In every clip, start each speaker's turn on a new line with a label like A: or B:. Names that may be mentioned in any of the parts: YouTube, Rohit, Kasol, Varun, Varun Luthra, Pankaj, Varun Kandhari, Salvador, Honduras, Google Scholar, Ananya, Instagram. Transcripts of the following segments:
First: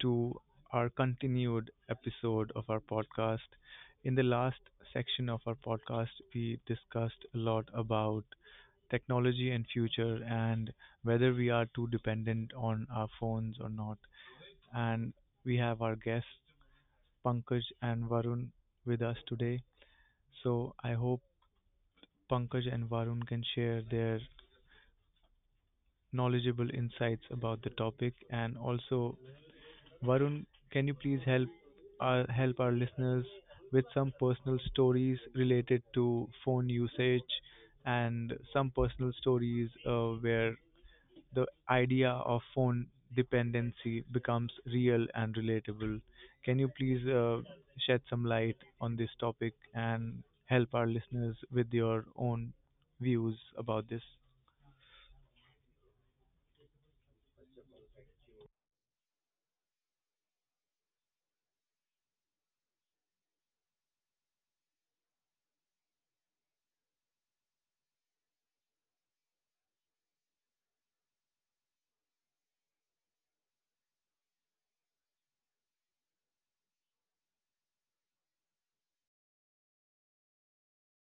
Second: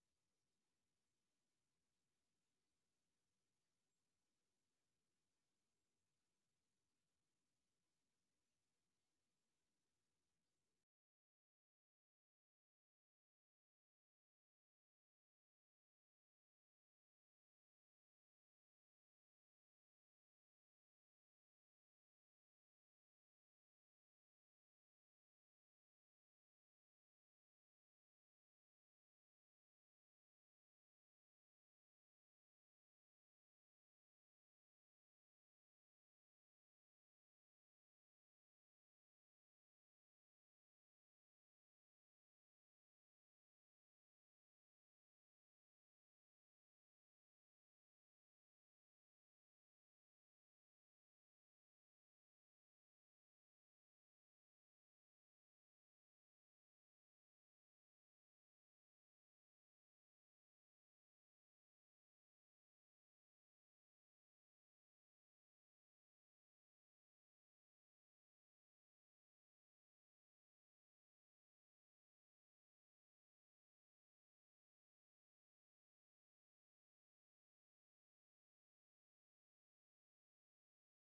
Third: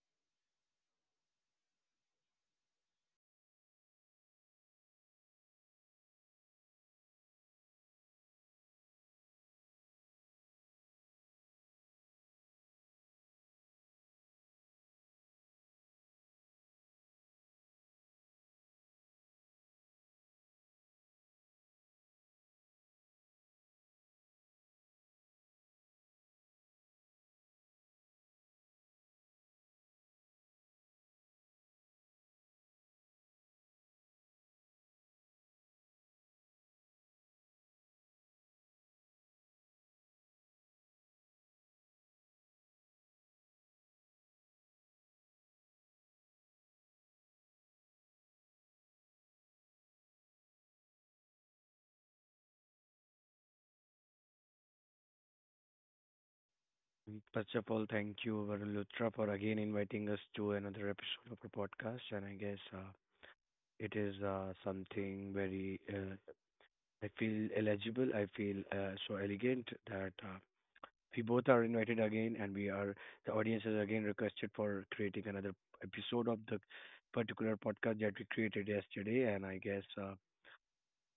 A: to our continued episode of our podcast. In the last section of our podcast, we discussed a lot about technology and future and whether we are too dependent on our phones or not. And we have our guests Pankaj and Varun with us today. So I hope Pankaj and Varun can share their knowledgeable insights about the topic and also Varun, can you please help our listeners with some personal stories related to phone usage and some personal stories where the idea of phone dependency becomes real and relatable? Can you please shed some light on this topic and help our listeners with your own views about this?
B: First of all, thank you, Varun Luthra, for again inviting us to another episode of our podcast. And it is something very. I feel eligible. I feel so elegant that we both are invited again, and we are, the audience is again requested for creating another episode of the particular podcast that we created yesterday. And I guess,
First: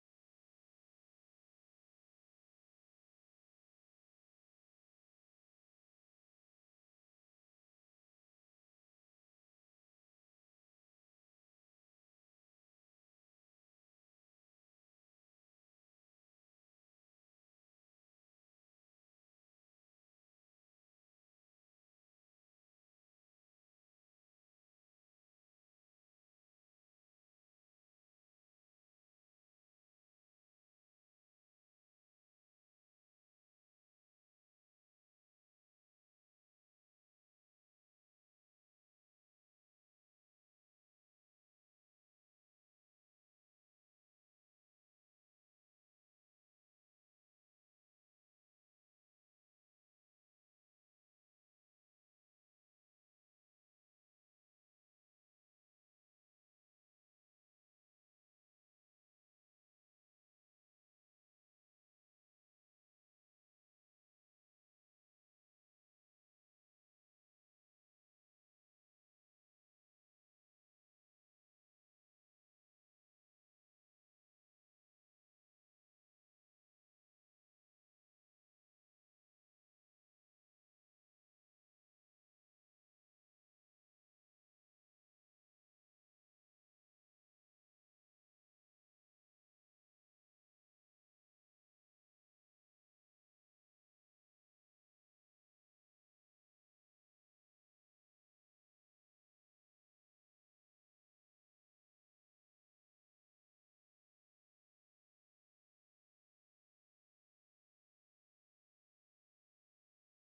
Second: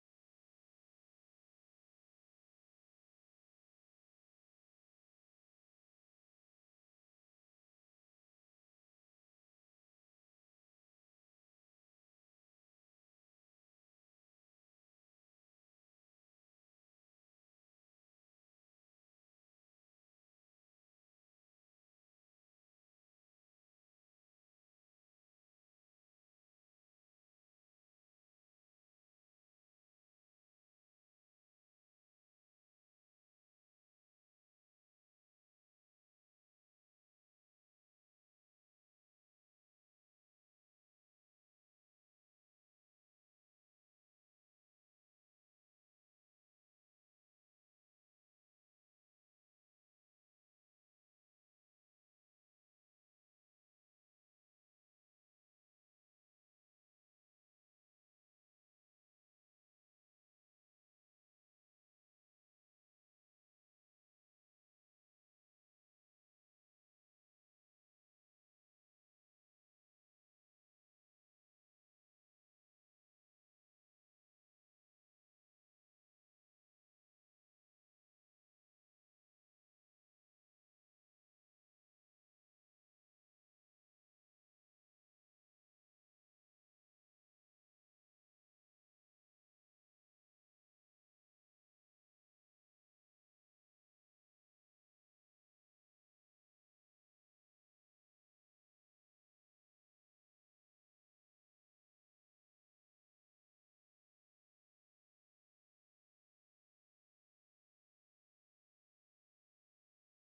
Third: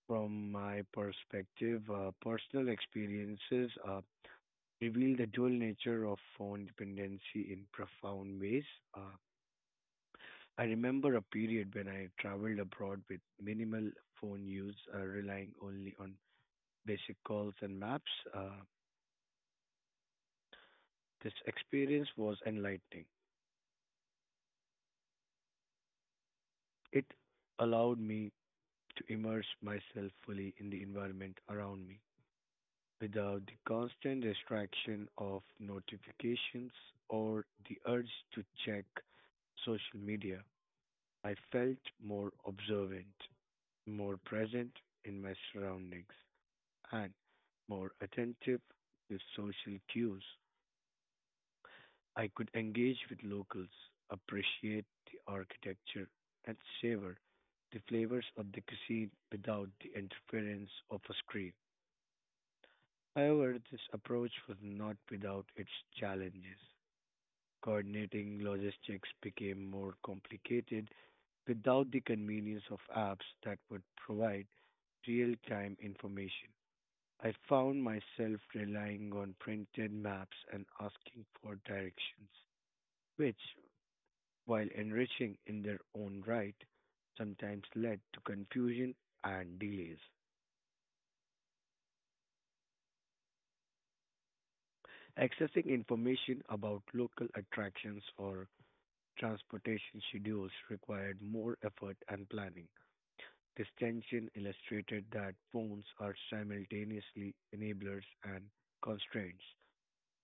B: from my perspective, personal experiences, reveal the dual nature of phone dependency in profound ways. Uh, I remember a period when I traveled abroad with minimal phone use, relying only on basic calls and maps. Uh, this experience was enlightening. It allowed me to immerse myself fully in the environment around me without the constant distraction of notifications or the urge to check social media. I felt more observant. More present in my surroundings, and more attentive to social cues. I could engage with locals, appreciate the architecture, and savor the flavors of the cuisine without the interference of a screen. However, this approach was not without its challenges. Coordinating logistics became more complicated without the convenience of apps that would provide real time information. I found myself relying on printed maps and asking for directions, which, while enriching in their own right, sometimes led to confusion and delays. Accessing information about local attractions or transportation schedules required more effort and planning. This tension illustrated that phones are simultaneously enablers and constraints.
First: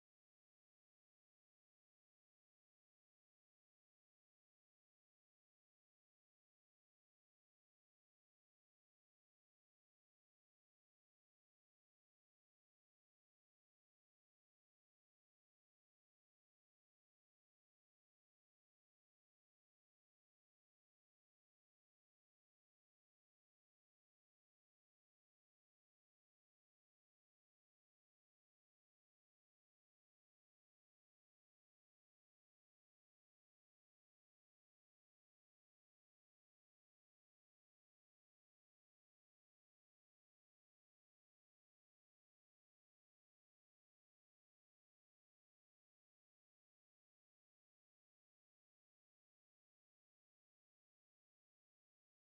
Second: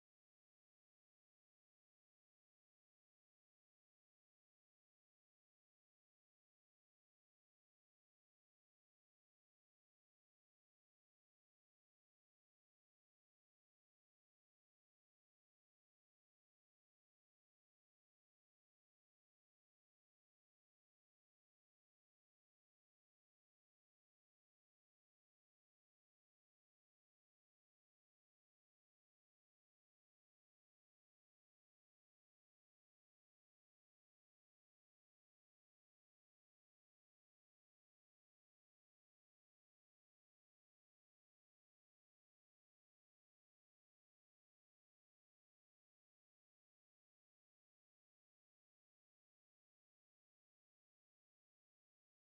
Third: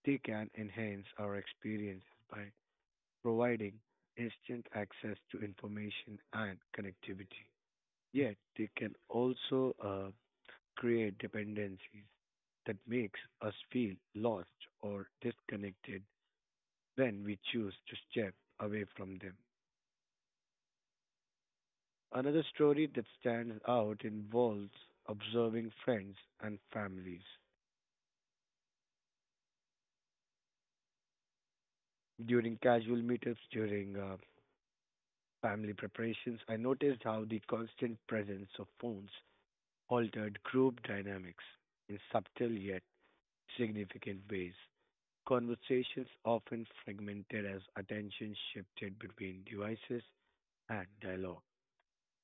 B: They can enhance our experiences by providing instant access to information and connectivity. Yet they can also create dependencies that makes us feel lost or disconnected when we choose to step away from them. Another story that stands out involves observing friends and families. During casual meetups, during family preparations, I noticed how the constant presence of phones altered group dynamics in subtle yet significant ways. Conversations often fragmented as attention shifted between devices and dialogue.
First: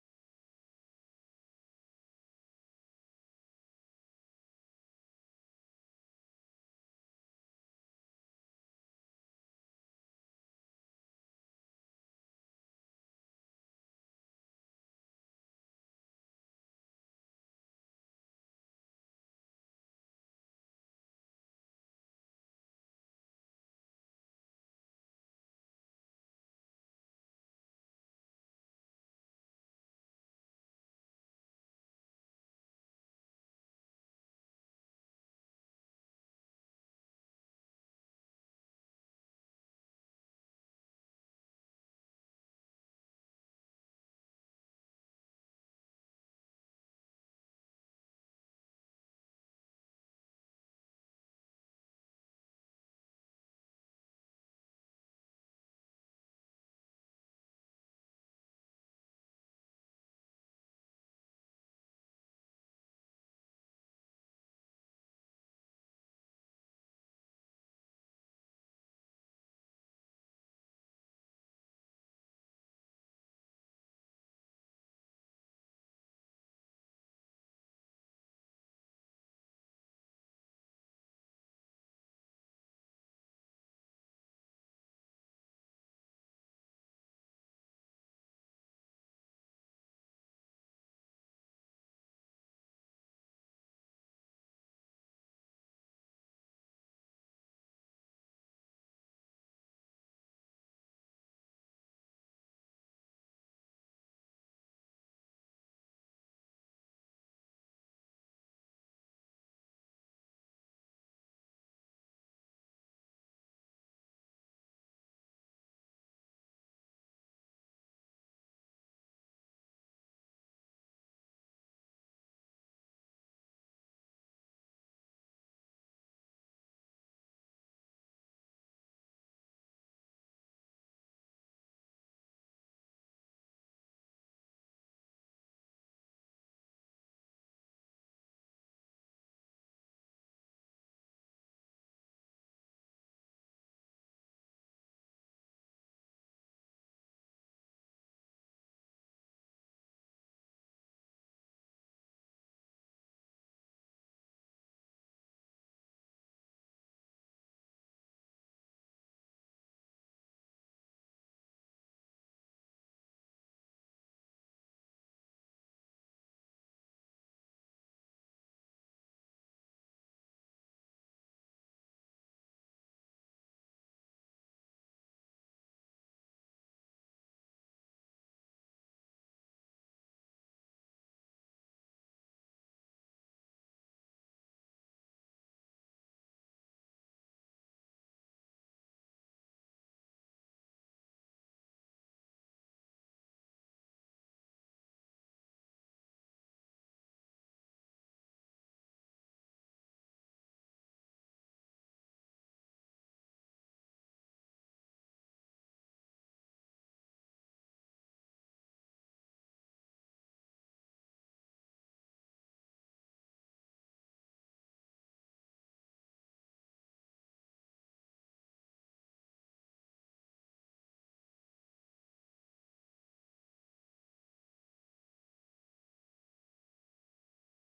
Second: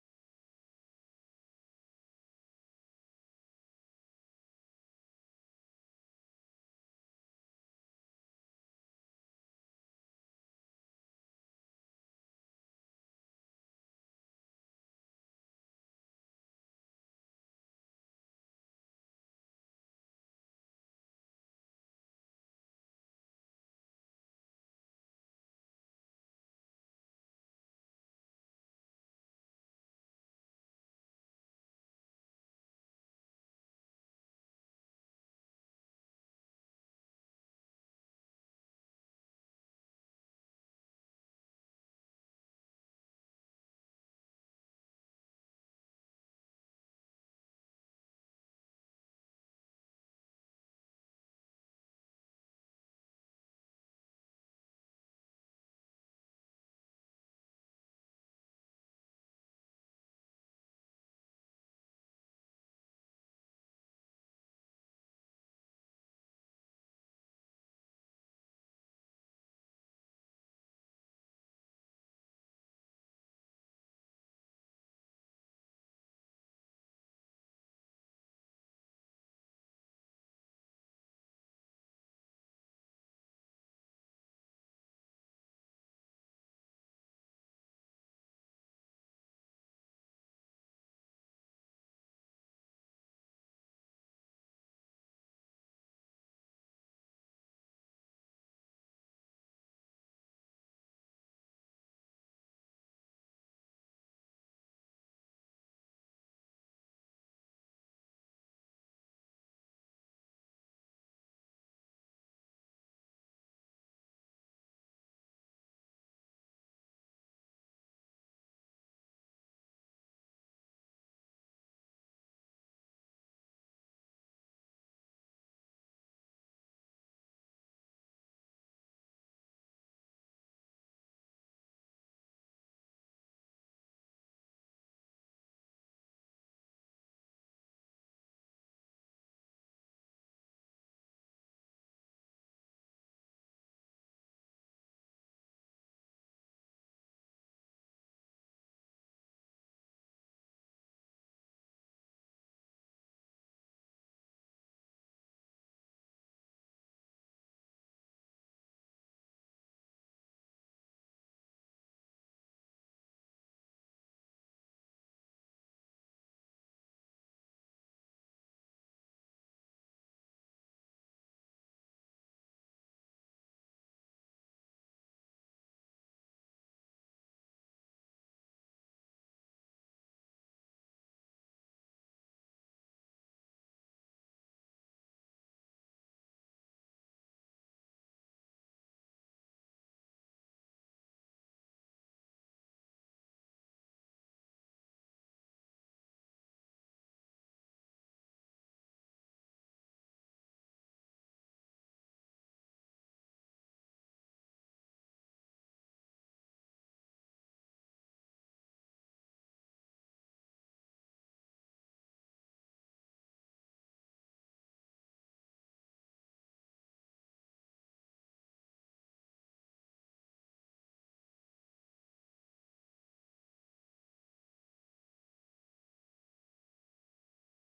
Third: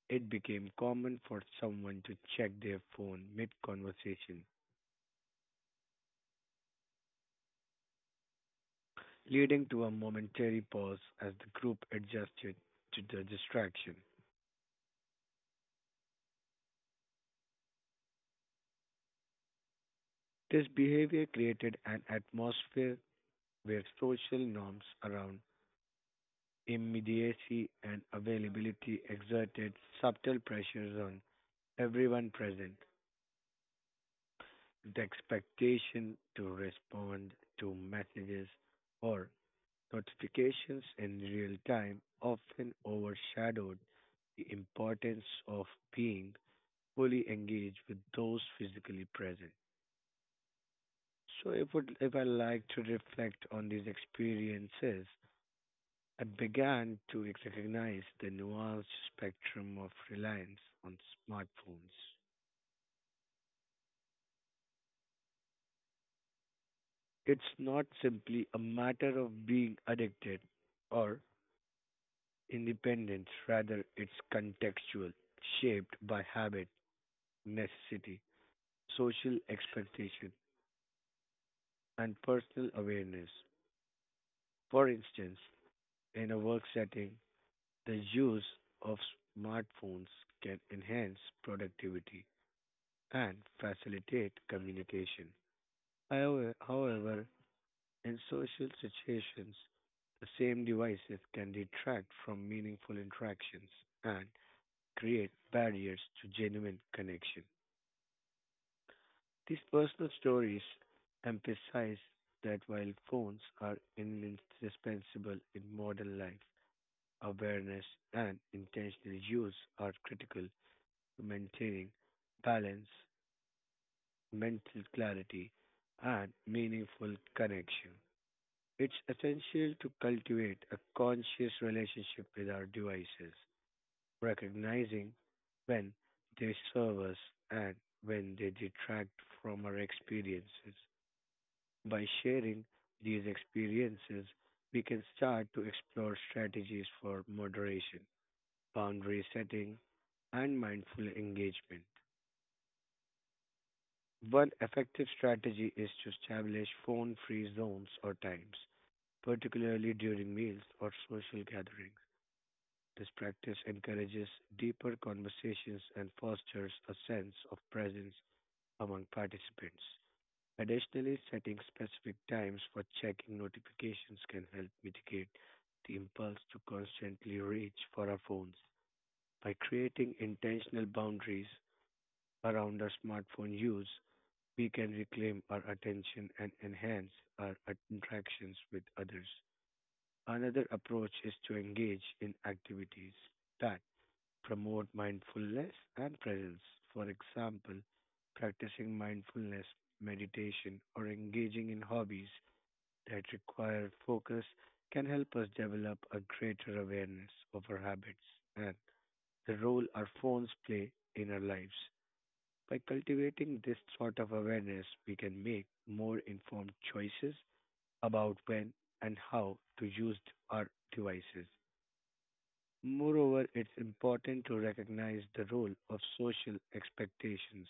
B: It became common for someone to check their phone mid conversation, leading to a momentary pause as the group adjusted to the distraction. This behavior created an atmosphere where social norms around immediacy and availability exerted subtle pressures on everyone present. The expectation to respond to messages or notifications in real time often overshadowed the importance of being fully engaged with those physically present. So if I like to reflect on these experiences, and began to recognize the nuanced spectrum of reliance on smartphones. It's not simply a matter of being addicted or independence; rather, it's contextual, shaped by habit, necessity, social expectation, and personal awareness. For instance, in a work setting, the use of smartphones can enhance productivity and facilitate communication. However, in social situations, the same devices can detract from meaningful interactions and create barriers to genuine connection. These personal stories emphasize that while phones are indispensable in modern life, awareness and intentional use are critical to maintaining balance, mental clarity, and meaningful connection. It's essential to cultivate a conscious relationship with our devices, recognizing when they serve us and when they detract from our experiences. By sharing these experiences, we can start to explore strategies for moderation, boundary setting, and mindful engagement. One effective strategy is to establish phone free zones or times, particularly during meals or social gatherings. This practice encourages deeper conversations and fosters a sense of presence among participants. Additionally, setting specific times for checking notifications can help mitigate the impulse to constantly reach for our phones. By creating intentional boundaries around our smartphone use, we can reclaim our attention and enhance our interactions with others. Another approach is to engage in activities that promote mindfulness and presence. For example, practicing mindfulness, meditation, or engaging in hobbies that require focus can help us develop a greater awareness of our habits and the role our phones play in our lives. By cultivating this sort of awareness, we can make more informed choices about when and how to use our devices. Moreover, it's important to recognize the role of social expectations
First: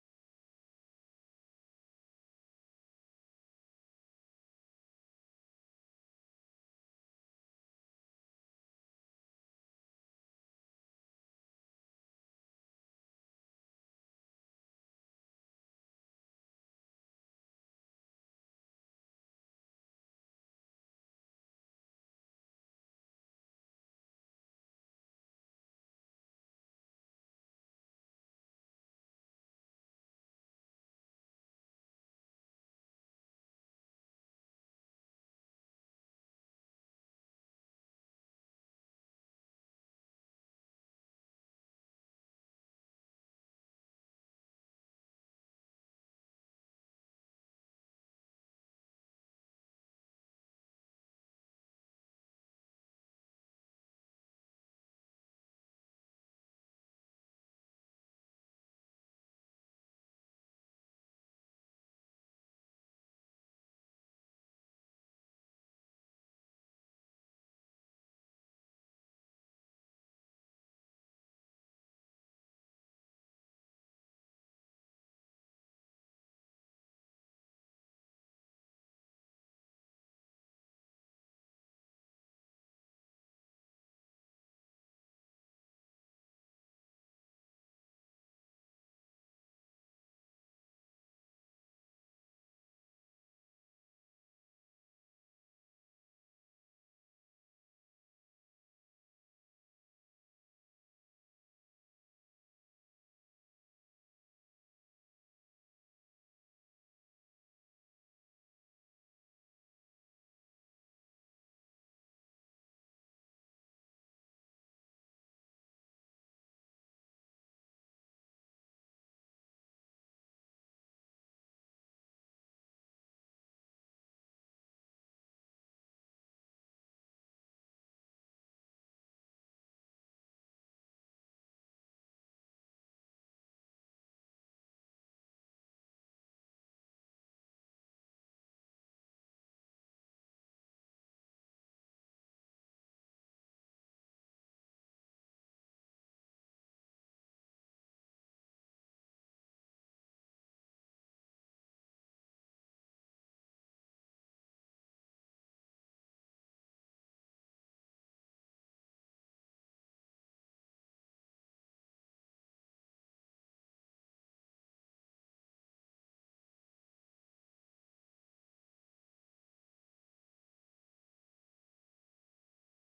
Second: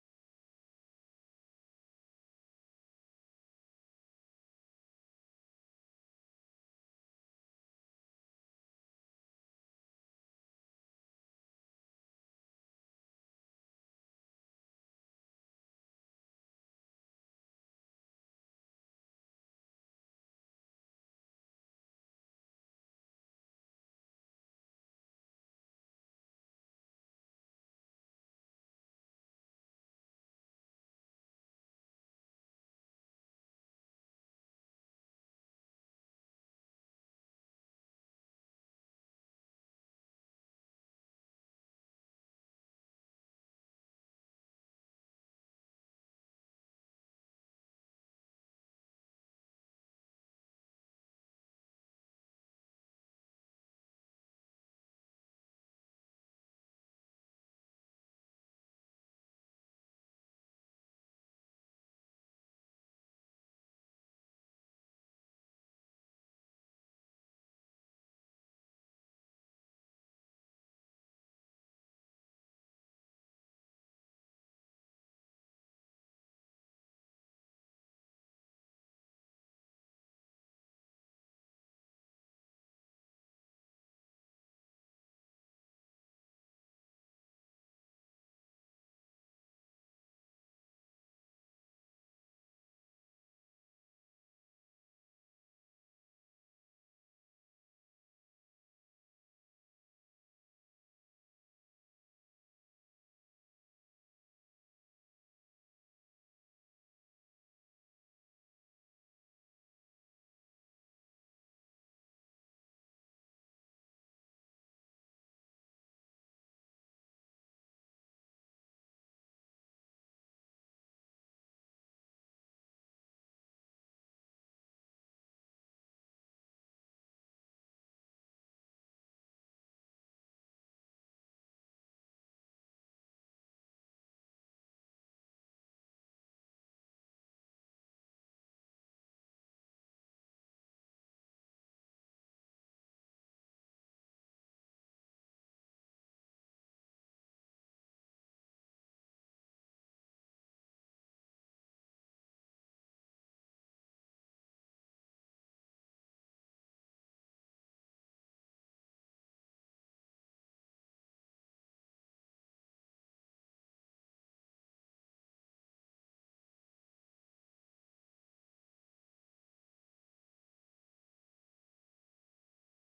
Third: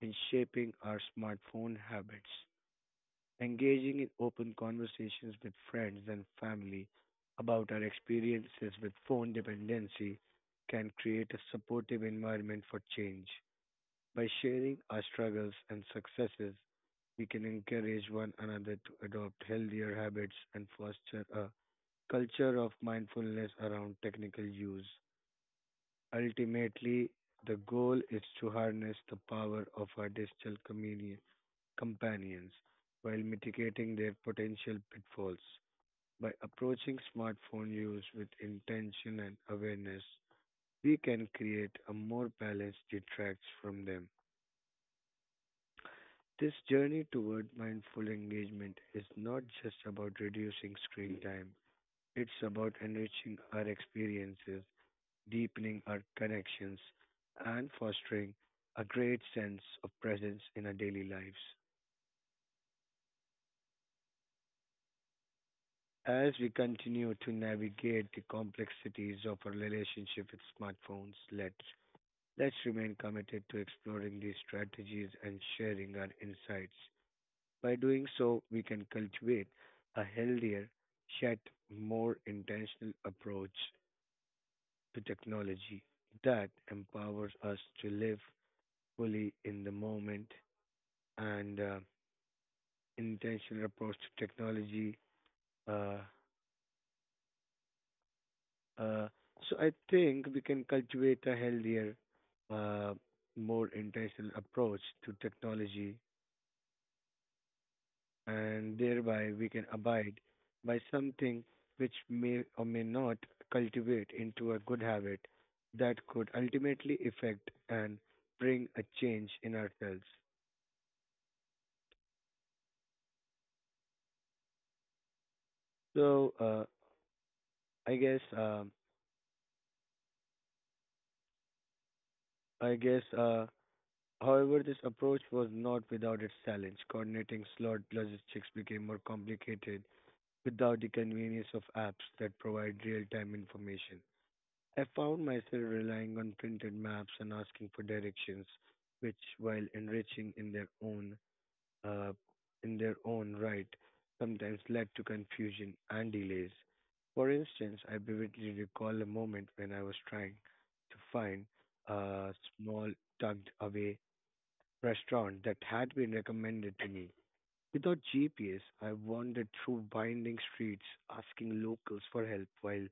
B: in shaping our smartphone habits. Engaging in open conversations with friends and family about our experiences with phone dependency can create a supportive environment for change. By sharing our struggles and successes, we can encourage one another to adopt healthier habits and foster a culture of mindfulness around technical use. Ultimately, the goal is to harness the power of our digital companions while mitigating their potential pitfalls. By approaching smartphone use with intention and awareness, we can create a more balanced detracts from them. This journey toward mindful engagement is not just about reducing screen time, it's about enriching our experiences deepening our connections, and fostering a great sense of presence in our daily lives. As we continue to navigate the complexities of our relationship with smartphones, let's remain committed to exploring these strategies and sharing our insights. By doing so, we can cultivate a healthier, yet more intentional approach to technology that empowers us to live fully in the moment and intentional approach to technology. Uh, uh, so I think we can cultivate a healthier, uh, more intentional approach to technology, and thereby we can abide by something which may or may not cultivate into a good habit that could ultimately affect and bring a change in ourselves. So I guess um I guess uh, however, this approach was not without its challenge. Coordinating slot logistics became more complicated without the convenience of apps that provide real time information. I found myself relying on printed maps and asking for directions, which, while enriching uh, in their own right, sometimes led to confusion and delays. For instance, I vividly recall a moment when I was trying to find a small tucked away restaurant that had been recommended to me. Without GPS, I wandered through winding streets asking locals for help, while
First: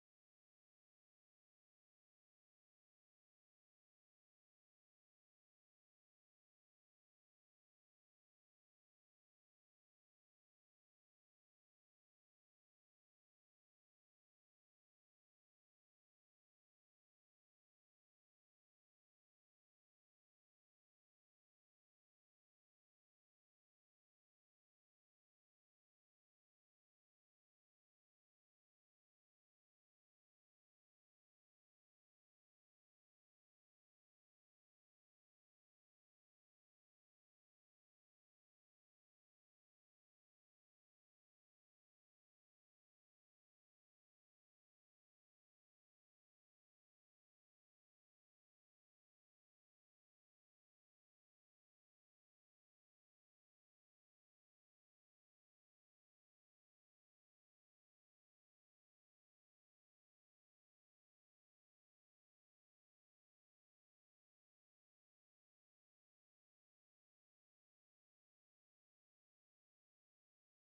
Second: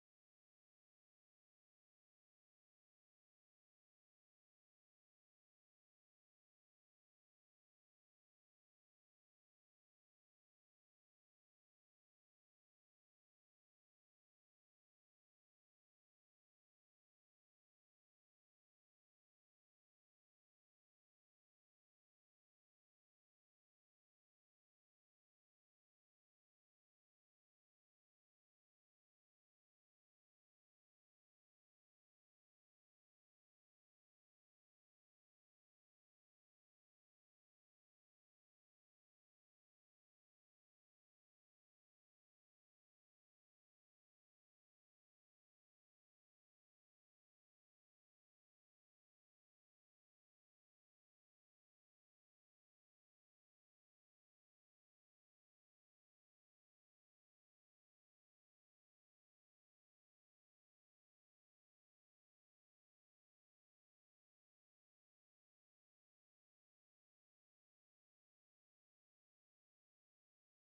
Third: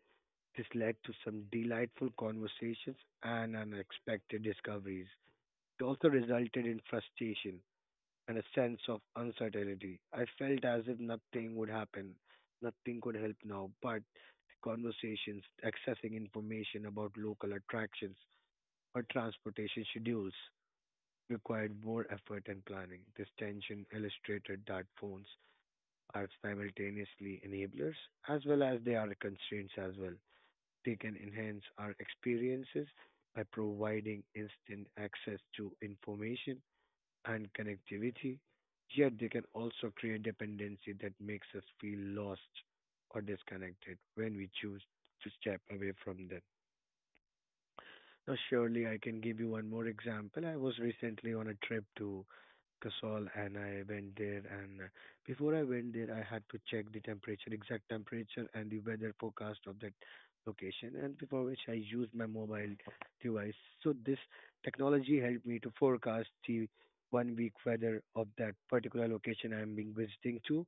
B: this led to some delightful conversations and unexpected discoveries. It also resulted in frustration and a sense of uncertainty. I felt as if nothing would happen, nothing could help now, but conversations, accessing information about local attractions or transportation schedules required more effort and planning. This tension illustrated that phones are simultaneously enablers as well as they are constraints as well. They can enhance our experiences by providing instant access to information and connectivity, yet they can also create dependency that makes us feel lost or disconnected when we choose to step away from them. No, surely I can give you one more example. I was recently on a trip to Kasol and I went there and before I went there I had to check the temperature, exact temperature and the weather forecast of that location and before which I used my mobile device. So this technology helped me to forecast the 1 week weather of that particular location I am being visiting to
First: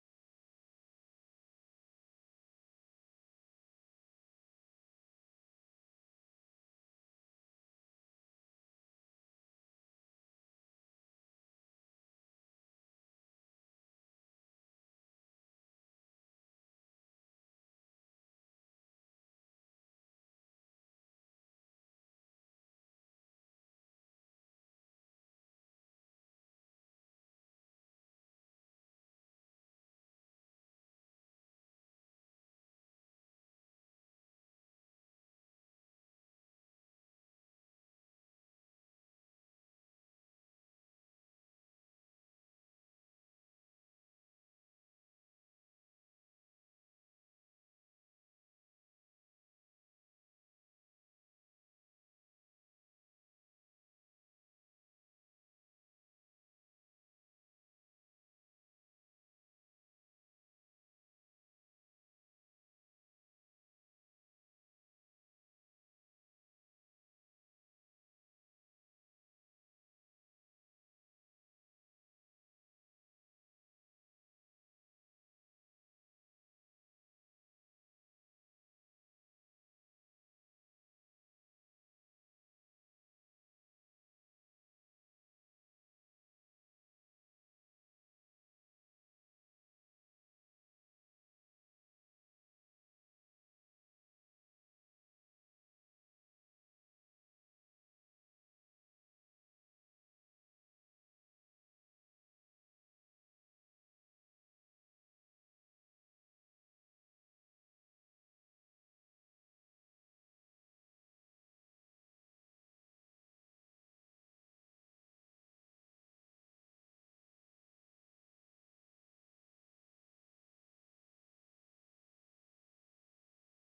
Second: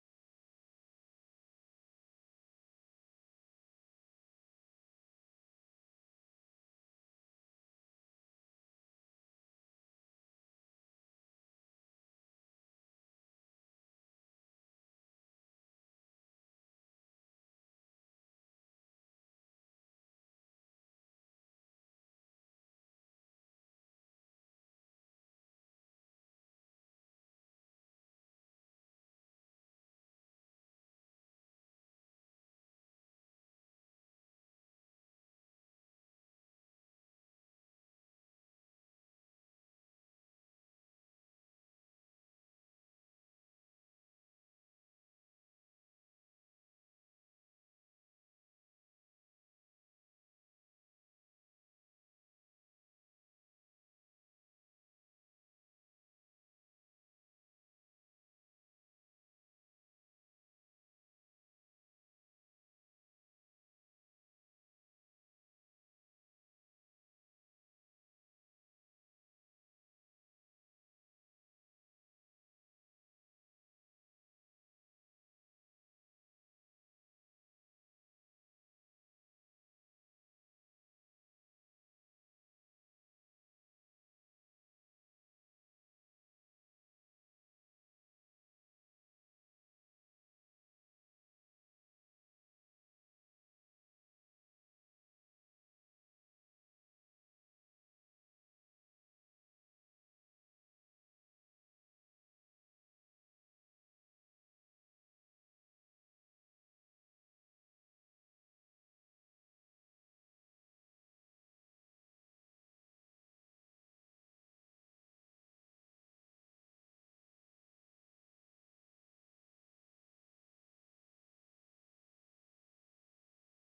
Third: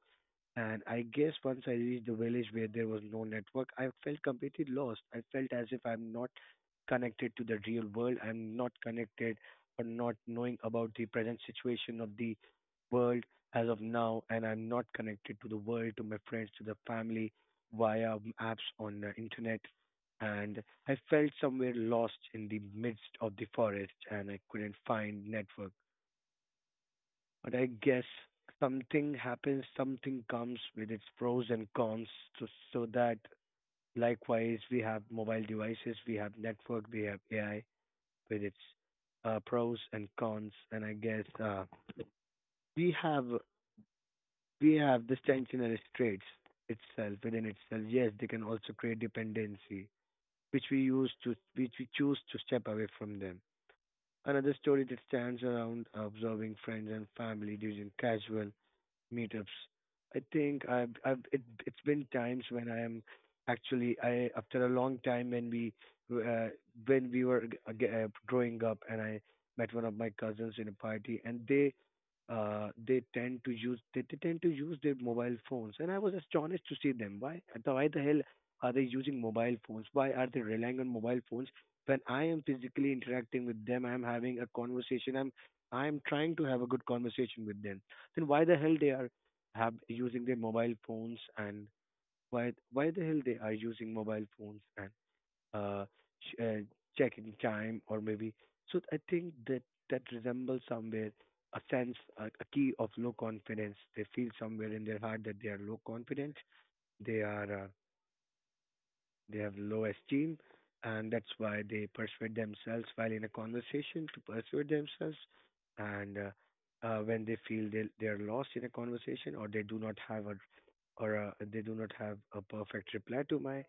B: and I guess once I reached the village where there was no network, I felt completely lost. I felt as if I'm not connected to the real world. I'm not connected or not knowing about the present situation of the world as of now. And I'm not connected to the world, to my friends, to the family via apps on the internet. And I felt somewhere lost in the midst of the forest and I couldn't find network. But I guess something happens, something comes with its pros and cons. So, so that likewise, we have mobile devices, we have network, we have AI with its pros and cons. And I guess, we have we have this tensionary traits itself within itself. Yes, they can also create dependency, which we choose to step away from them. Another story that stands around observing friends and family during casual meetups. I think it's been times when I am actually I after a long time when uh, we were growing up and I met one of my cousins in a party and they tend to use their mobile phones and I was astonished to see them. Why the hell are they using mobile phones? Why are they relying on mobile phones when I am physically interacting with them? I am having a conversation. I'm trying to have a good conversation with them, then why the hell they are have using their mobile phones? And why the hell they are using mobile phones and uh, sh- uh checking time or maybe. So I think that resembles somewhere a key of low confidence. They feel somewhere in their heart that they are low confident. They are they have low esteem, and that's why they persuade themselves while in a conversation to persuade themselves. And When they feel they are lost in a conversation, or they do not have a or they do not have a perfect reply to my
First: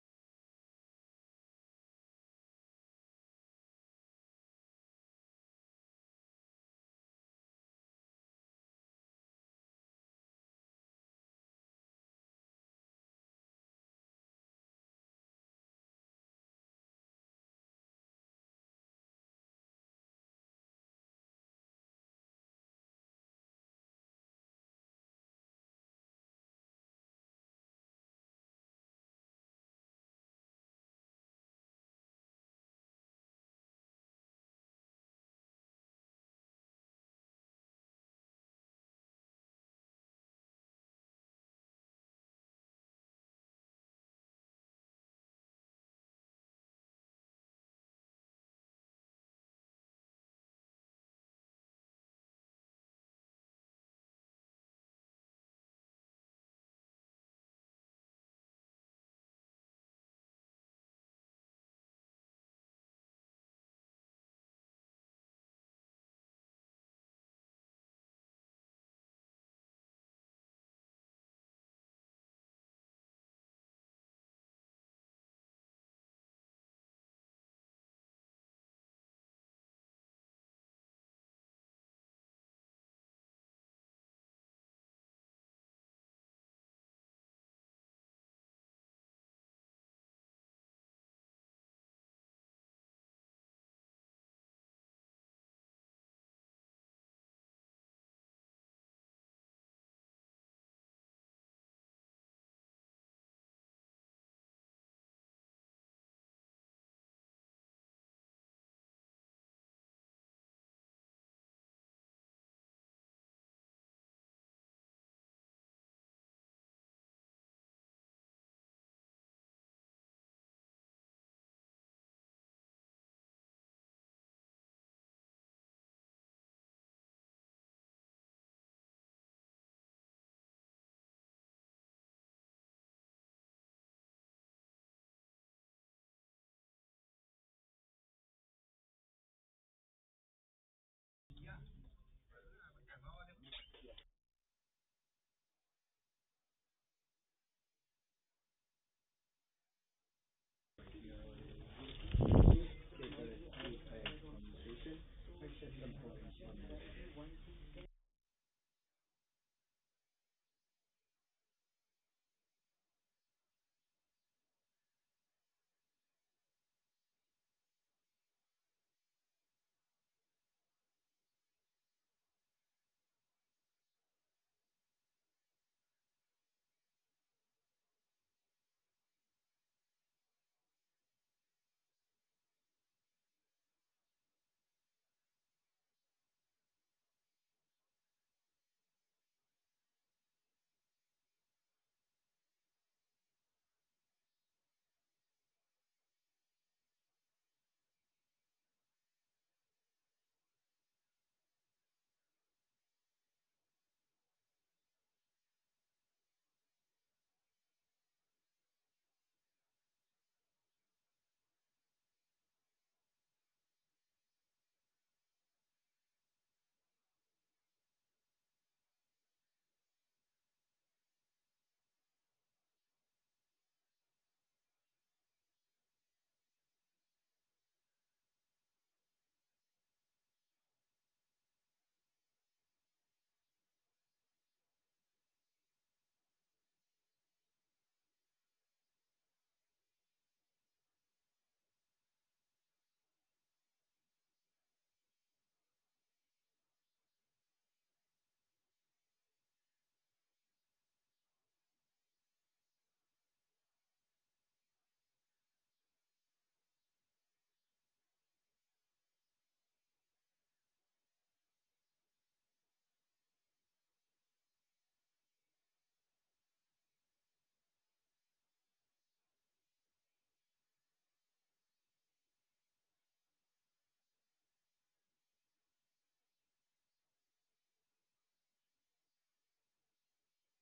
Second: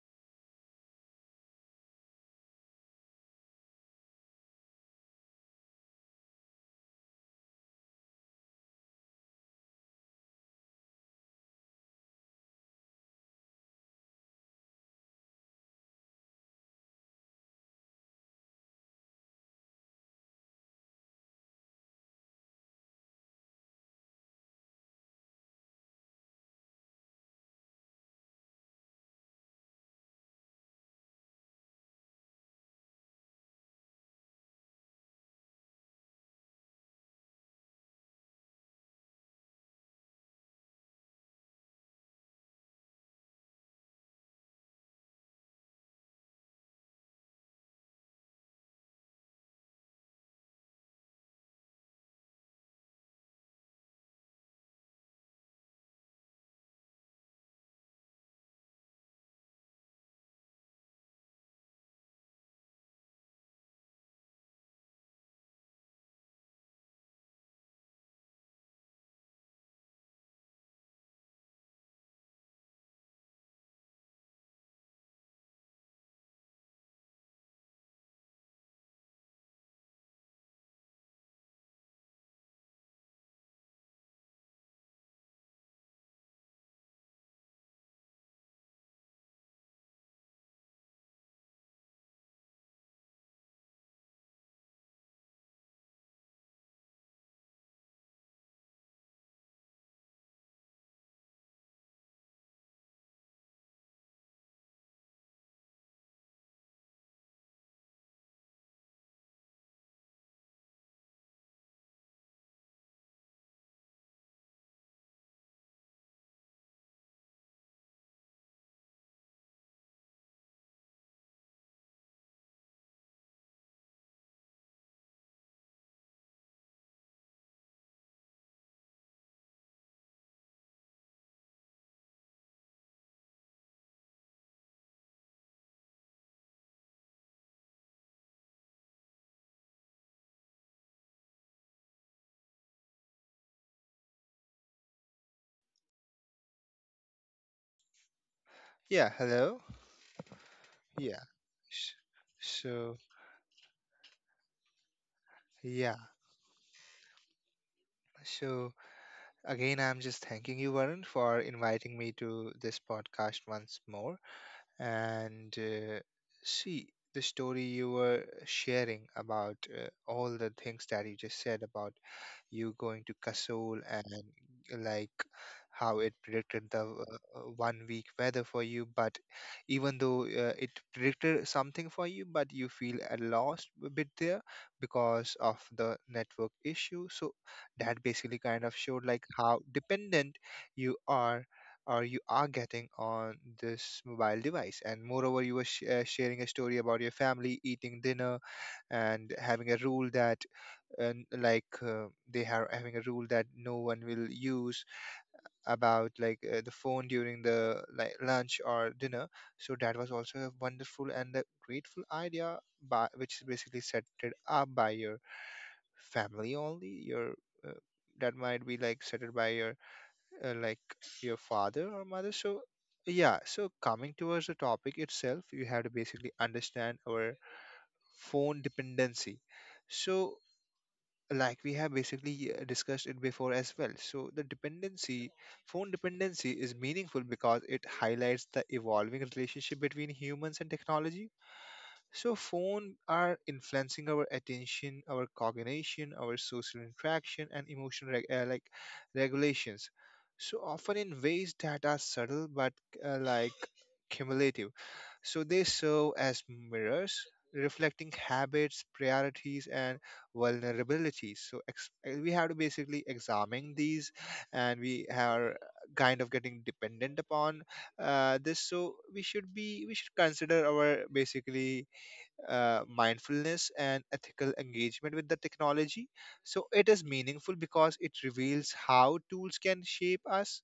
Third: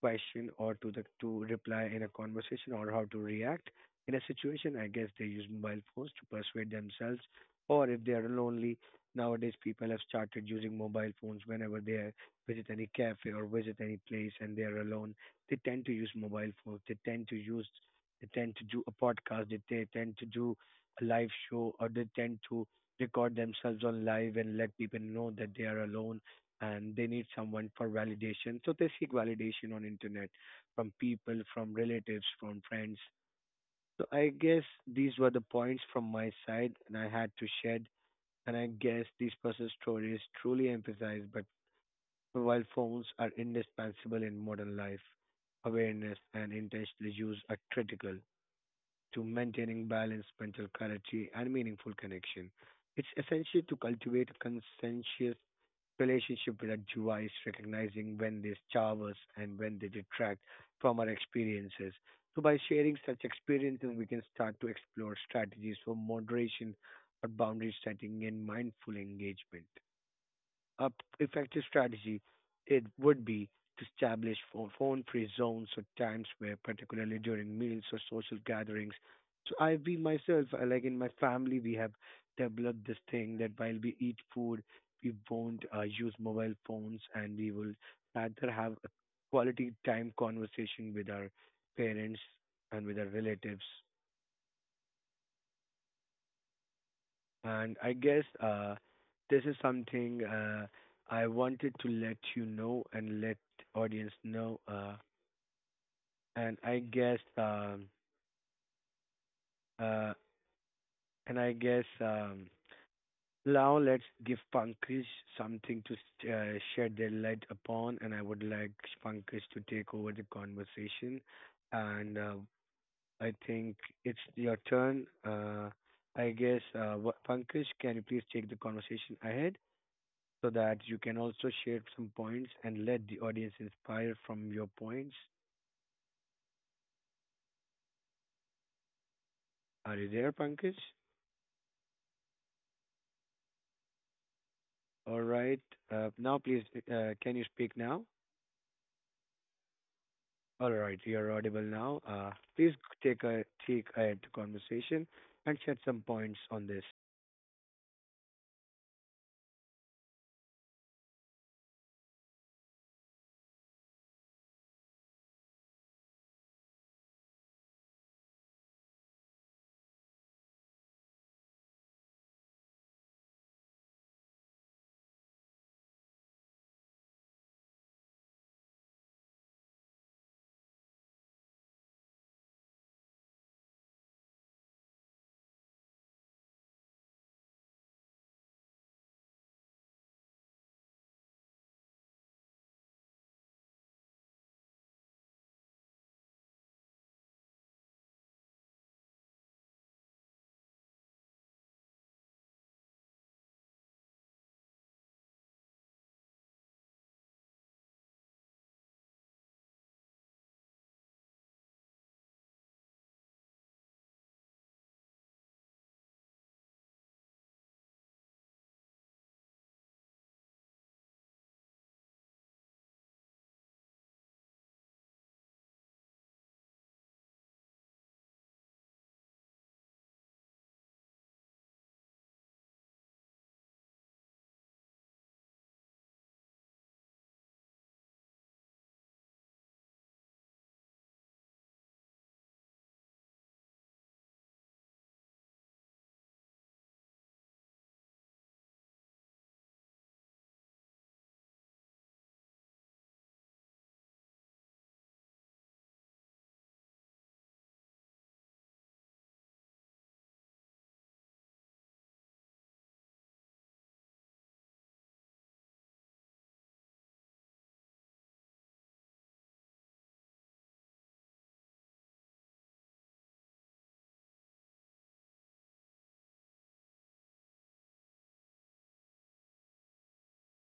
B: question or to reply in a conversation or how to react in a situation, I guess they use mobile phones to persuade themselves, or if they are lonely. Nowadays people have started using mobile phones whenever they visit any cafe or visit any place and they are alone, they tend to use mobile phones. They tend to do a podcast. They tend to do a live show, or they tend to record themselves on live and let people know that they are alone and they need someone for validation. So they seek validation on internet from people, from relatives, from friends. So I guess these were the points from my side and I had to shed. And I guess this person's story is truly emphasized, but while phones are indispensable in modern life, awareness and intentional use are critical to maintaining balance, mental clarity, and meaningful connection. It's essential to cultivate a conscientious relationship with a device, recognizing when they starve us and when they detract from our experiences. So, by sharing such experiences, we can start to explore strategies for moderation or boundary setting and mindful engagement. a p- Effective strategy, it would be to establish phone-free zones or times, where, particularly during meals or social gatherings. So I, we myself, like in my family, we have developed this thing that while we eat food, we won't use mobile phones, and we will rather have a quality time conversation with our parents and with our relatives. And I guess this is something I wanted to let you know and let audience know. And I guess um, uh, and I guess Now let's give Pankaj something to shed their light upon. And I would like Pankaj to take over the conversation. And I think it's your turn. Pankaj, can you please take the conversation ahead, so that you can also share some points and let the audience inspire from your points? Are you there, Pankaj? All right. Now, please, can you speak now?
C: Yeah, hello.
B: All right,
C: Yeah.
B: you're audible
C: sh-
B: now. Please
C: So,
B: take ahead the conversation and shed
C: yeah.
B: some points on this.
C: So, Again, I'm just thanking you, Varun, for inviting me to this podcast once more. And uh, see, the story you were sharing about all the things that you just said about you going to Kasol and like how it predicted the 1 week weather for you. But even though it predicted something for you, but you feel at lost a bit there because of the network issue. So that basically kind of showed like how dependent you are or you are getting on this mobile device. And moreover, you were sharing a story about your family eating dinner and having a rule that and like they are having a rule that no one will use, about like the phone during the like lunch or dinner. So that was also a wonderful and a grateful idea, by which is basically set it up by your family only, your uh, that might be like set it by your uh, like your father or mother. So yeah, so coming towards the topic itself, you have to basically understand our phone dependency. So like we have basically discussed it before as well. So the dependency, phone dependency is meaningful because it highlights the evolving relationship between humans and technology. So phone are influencing our attention, our cognition, our social interaction, and emotional regulations. So often in ways that are subtle but uh, like cumulative. So they serve as mirrors, reflecting habits, priorities, and vulnerabilities. So we have to basically examine these, and we are kind of getting dependent upon this. So we should consider our basically mindfulness and ethical engagement with the technology. So it is meaningful because it reveals how tools can shape us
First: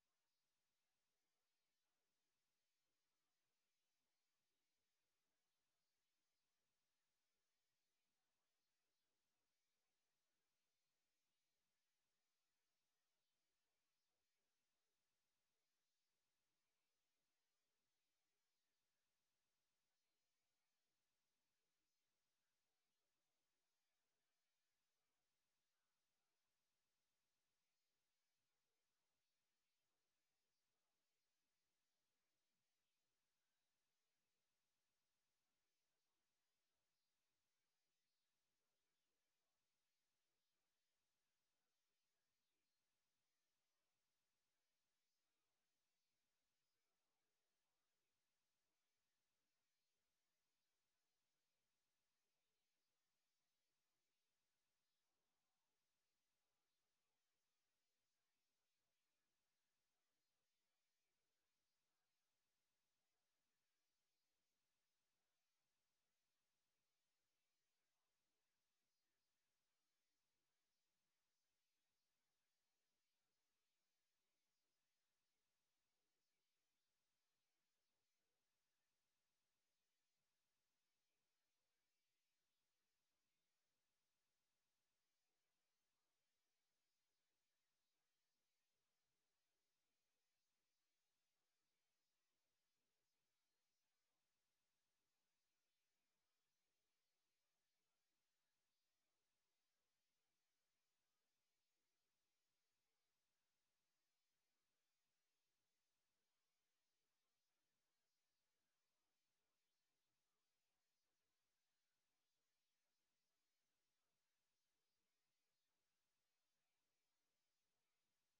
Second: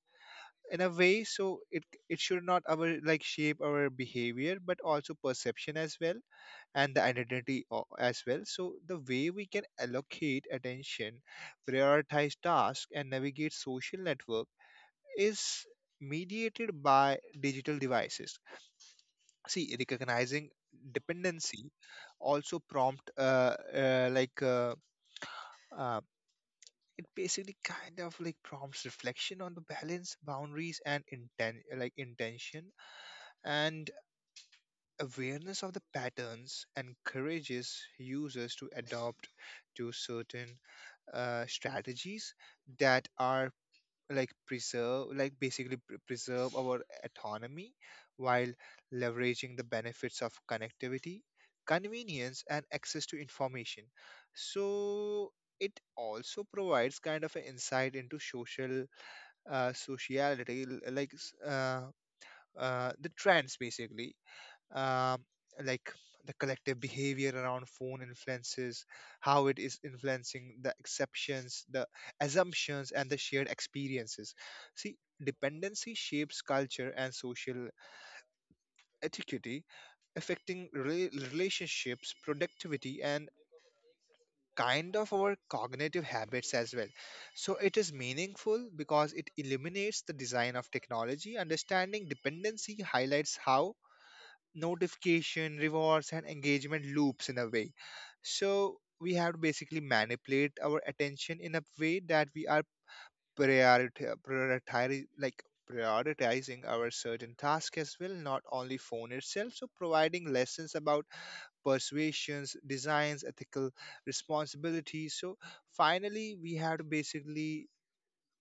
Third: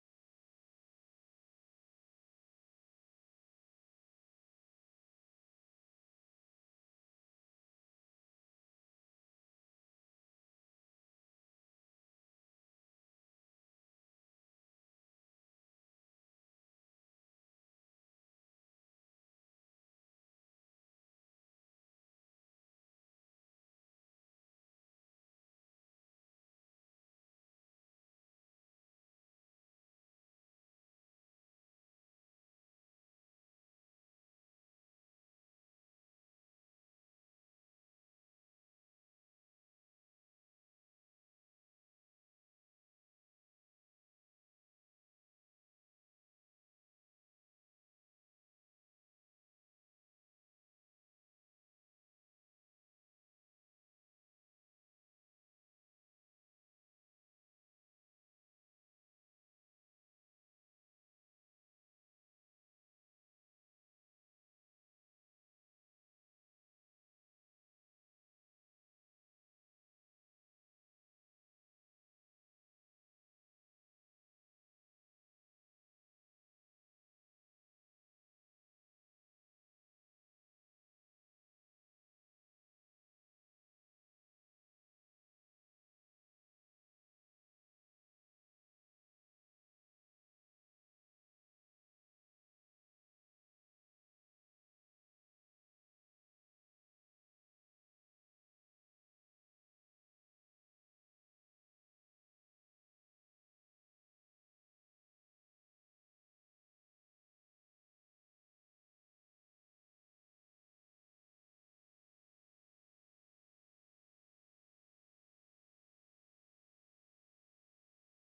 C: in a way. So it should not our like shape our behavior, but also perception as well and the identity as well. So the way we can allocate attention, prioritize tasks, and navigate social network is mediated by digital devices. See, recognizing dependency also prompt like uh, it basically kind of like prompts reflection on the balance boundaries and intention, and awareness of the patterns encourages users to adopt to certain strategies that are like preserve, like basically preserve our autonomy while leveraging the benefits of connectivity, convenience, and access to information. So it also provides kind of an insight into social sociality l- like s- the trends basically. um, like the collective behavior around phone influences, how it is influencing the exceptions, the assumptions, and the shared experiences. See, dependency shapes culture and social etiquette, affecting relationships, productivity, and kind of our cognitive habits as well. So it is meaningful because it eliminates the design of technology. Understanding dependency highlights how notification, rewards, and engagement loops in a way. So we have to basically manipulate our attention in a way that we are prioritizing, like prioritizing our certain task as well, not only phone itself. So providing lessons about persuasions, designs, ethical responsibilities. So finally, we have to basically,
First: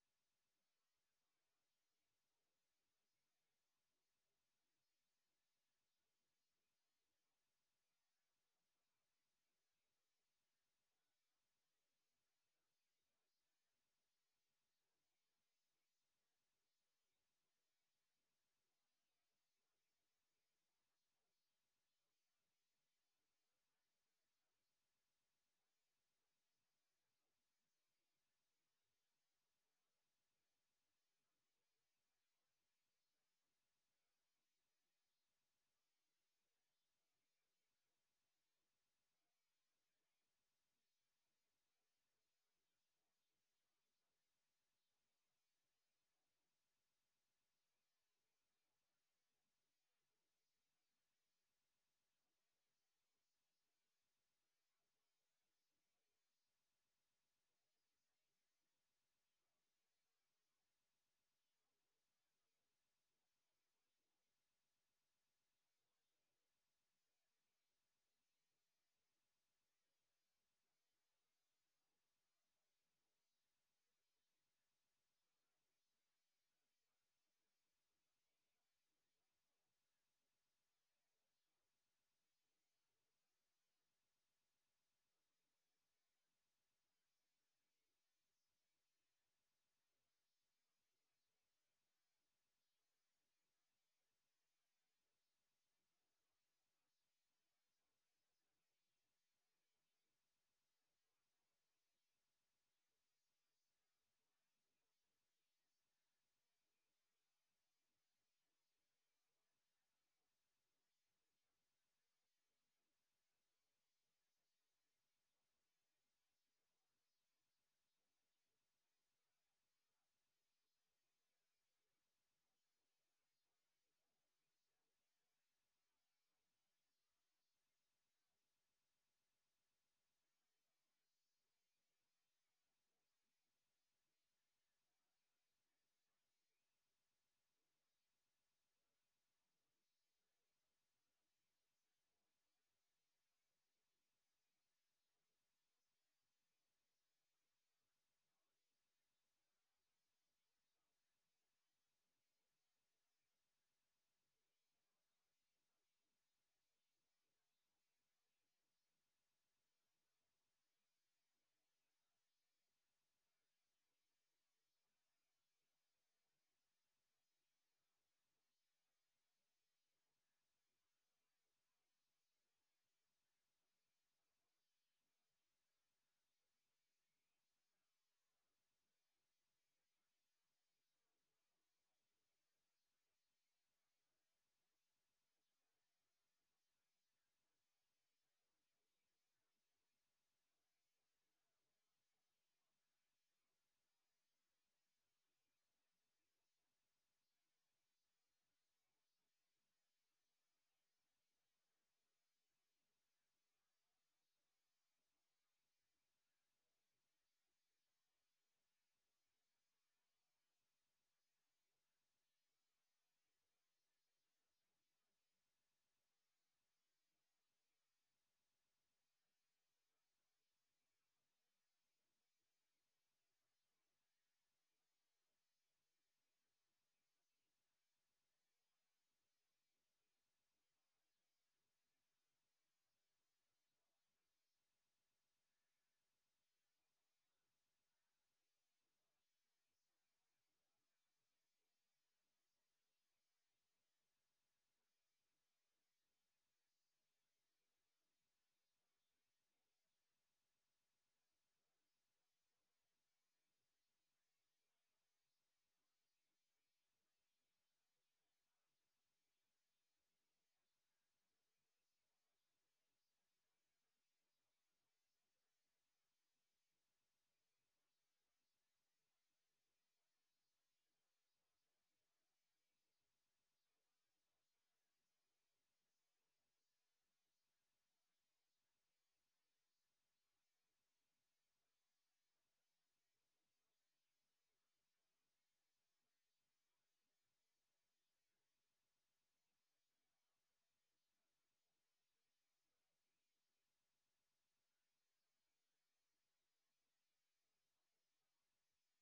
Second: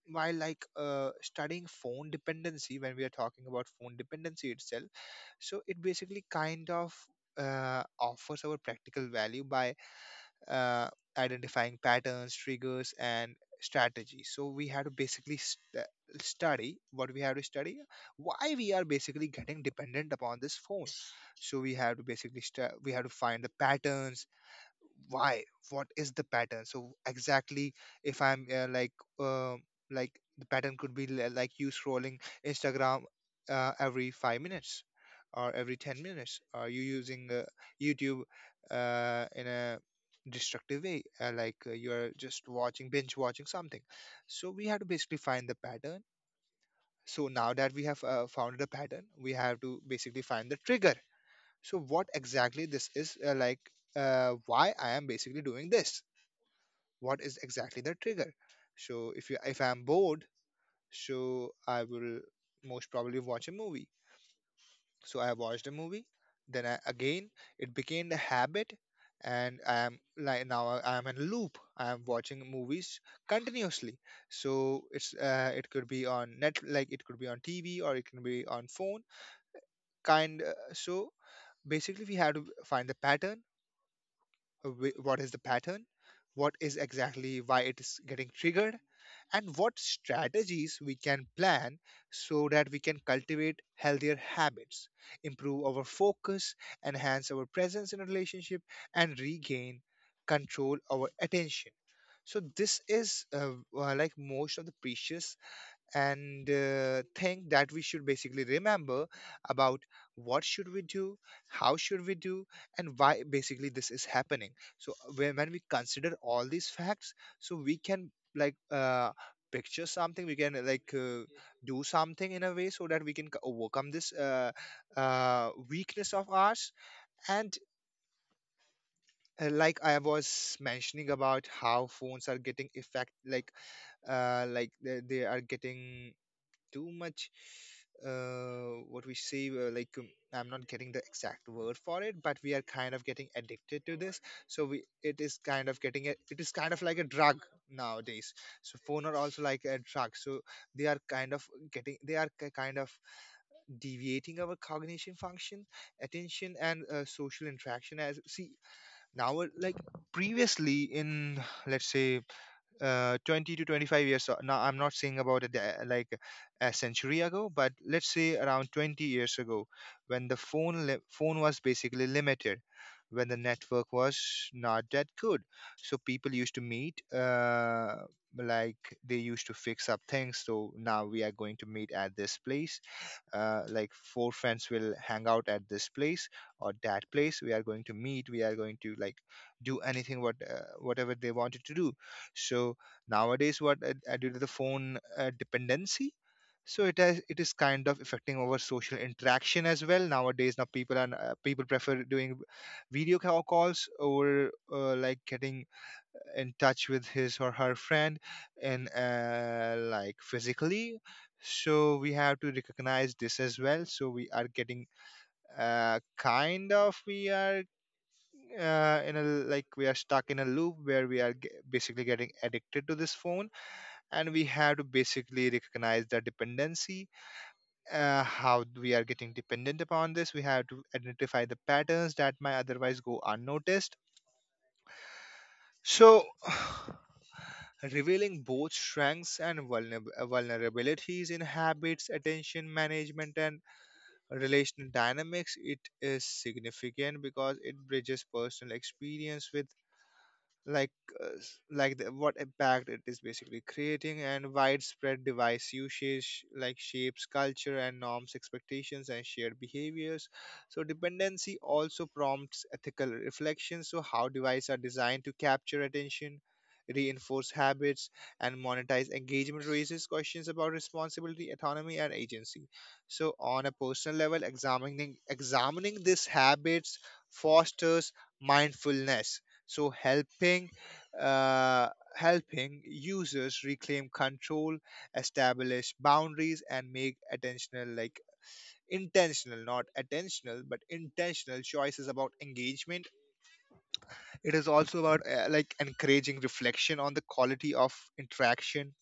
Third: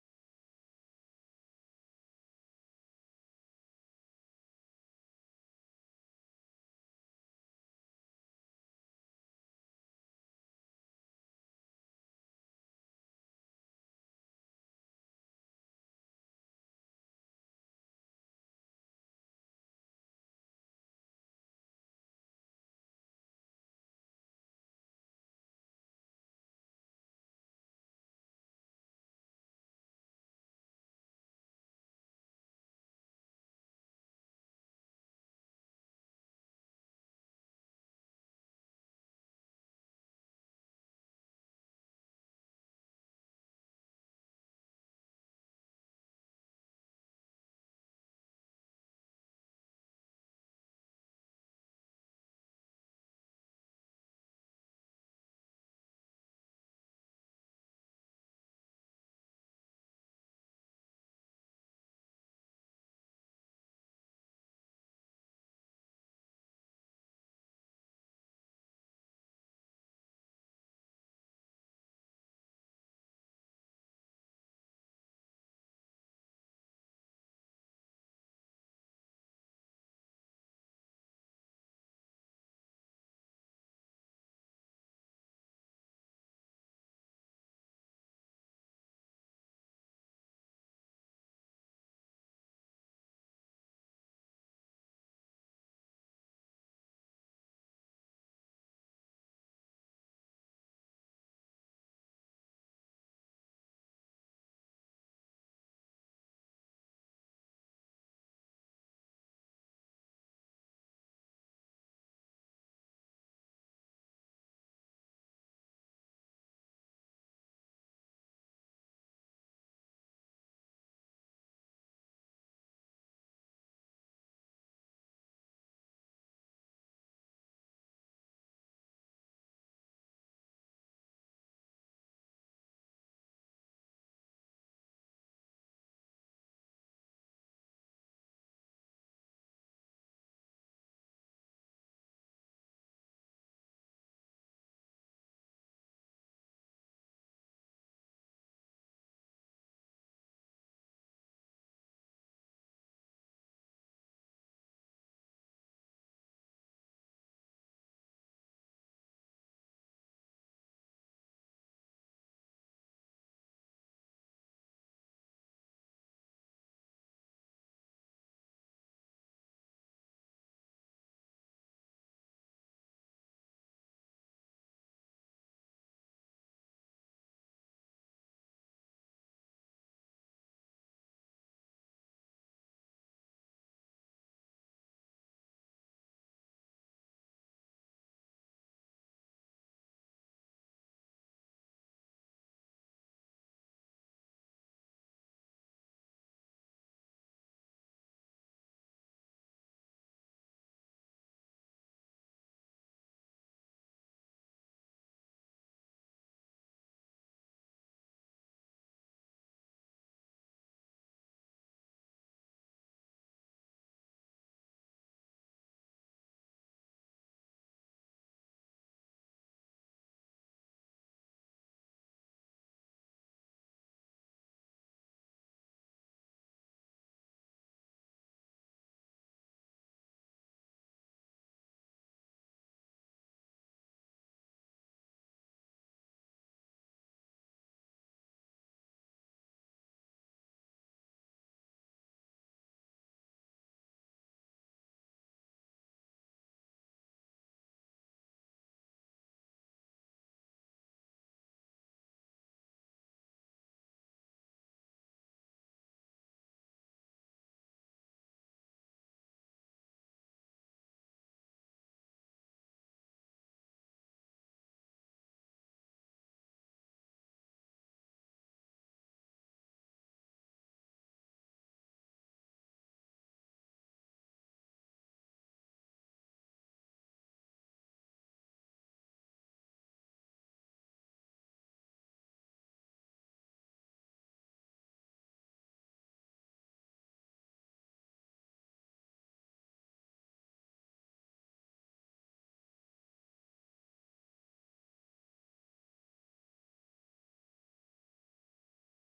C: while studying phone dependency, when we are talking about phone dependency itself, so it basically kind of offers our practical value by uh, identifying patterns, triggers, and strategies. So we have to basically study what we have to study, why we are basically getting dependent upon this phone. So we have to basically we have to find the patterns, why, what is the pattern. So exactly, if I'm uh, like the pattern could be like you scrolling instagram every 5 minutes or every 10 minutes, or you using youtube in a destructive way, you're just watching, binge watching something. So we have to basically find the pattern. So now that we have found the pattern, we have to basically find the trigger. So what exactly this is, why I am basically doing this, what is exactly the trigger. So if I'm bored, so I will most probably watch a movie. So I watched a movie, then I, again, it became a habit, and I am like, now I am in a loop, I am watching movies continuously. So it's it could be on net, like it could be on tv, or it can be on phone kind so basically we have to find the pattern, what is the pattern, what is exactly why it is getting triggered, and what strategies we can plan so that we can cultivate healthier habits, improve our focus, enhance our presence in a relationship, and regain control our attention. So this is most of the precious and thing that we should basically remember about what should we do, how should we do, and why basically this is happening. So when we consider all these facts, so we can like uh, picture something, we can do something in a way so that we can overcome this weakness of ours. And I was mentioning about how phones are getting effect, like they are getting too much what we say, I'm not getting the exact word for it, but we are kind of getting addicted to this. So we it is kind of getting a, it is kind of like a drug nowadays. So phone are also like a drug, so they are kind of getting, they are kind of deviating our cognition function, attention, and social interaction as. See, now, like, previously, in let's say 20 to 25 years, now I'm not saying about it a century ago, but let's say around 20 years ago, when the phone was basically limited, when the network was not that good. So people used to meet like they used to fix up things, so now we are going to meet at this place, four friends will hang out at this place or that place, we are going to meet, we are going to like do anything what whatever they wanted to do. So nowadays what due to the phone dependency, so it is kind of affecting our social interaction as well. Nowadays, now people prefer doing calls over getting in touch with his or her friend in, physically. So we have to recognize this as well. So we are getting we are in a like we are stuck in a loop where we are basically getting addicted to this phone, and we have to basically recognize the dependency, how we are getting dependent upon this. We have to identify the patterns that might otherwise go unnoticed. So, revealing both strengths and vulnerabilities in habits, attention management, and relational dynamics, it is significant because it bridges personal experience with like like the, what impact it is basically creating, and widespread device usage like shapes culture and norms, expectations, and shared behaviors. So dependency also prompts ethical reflections, so how devices are designed to capture attention, reinforce habits, and monetize engagement raises questions about responsibility, autonomy, and agency. So on a personal level, examining these habits fosters mindfulness, so helping uh, helping users reclaim control, establish boundaries, and make attentional, like intentional, not attentional but intentional choices about engagement. It is also about encouraging reflection on the quality of interaction,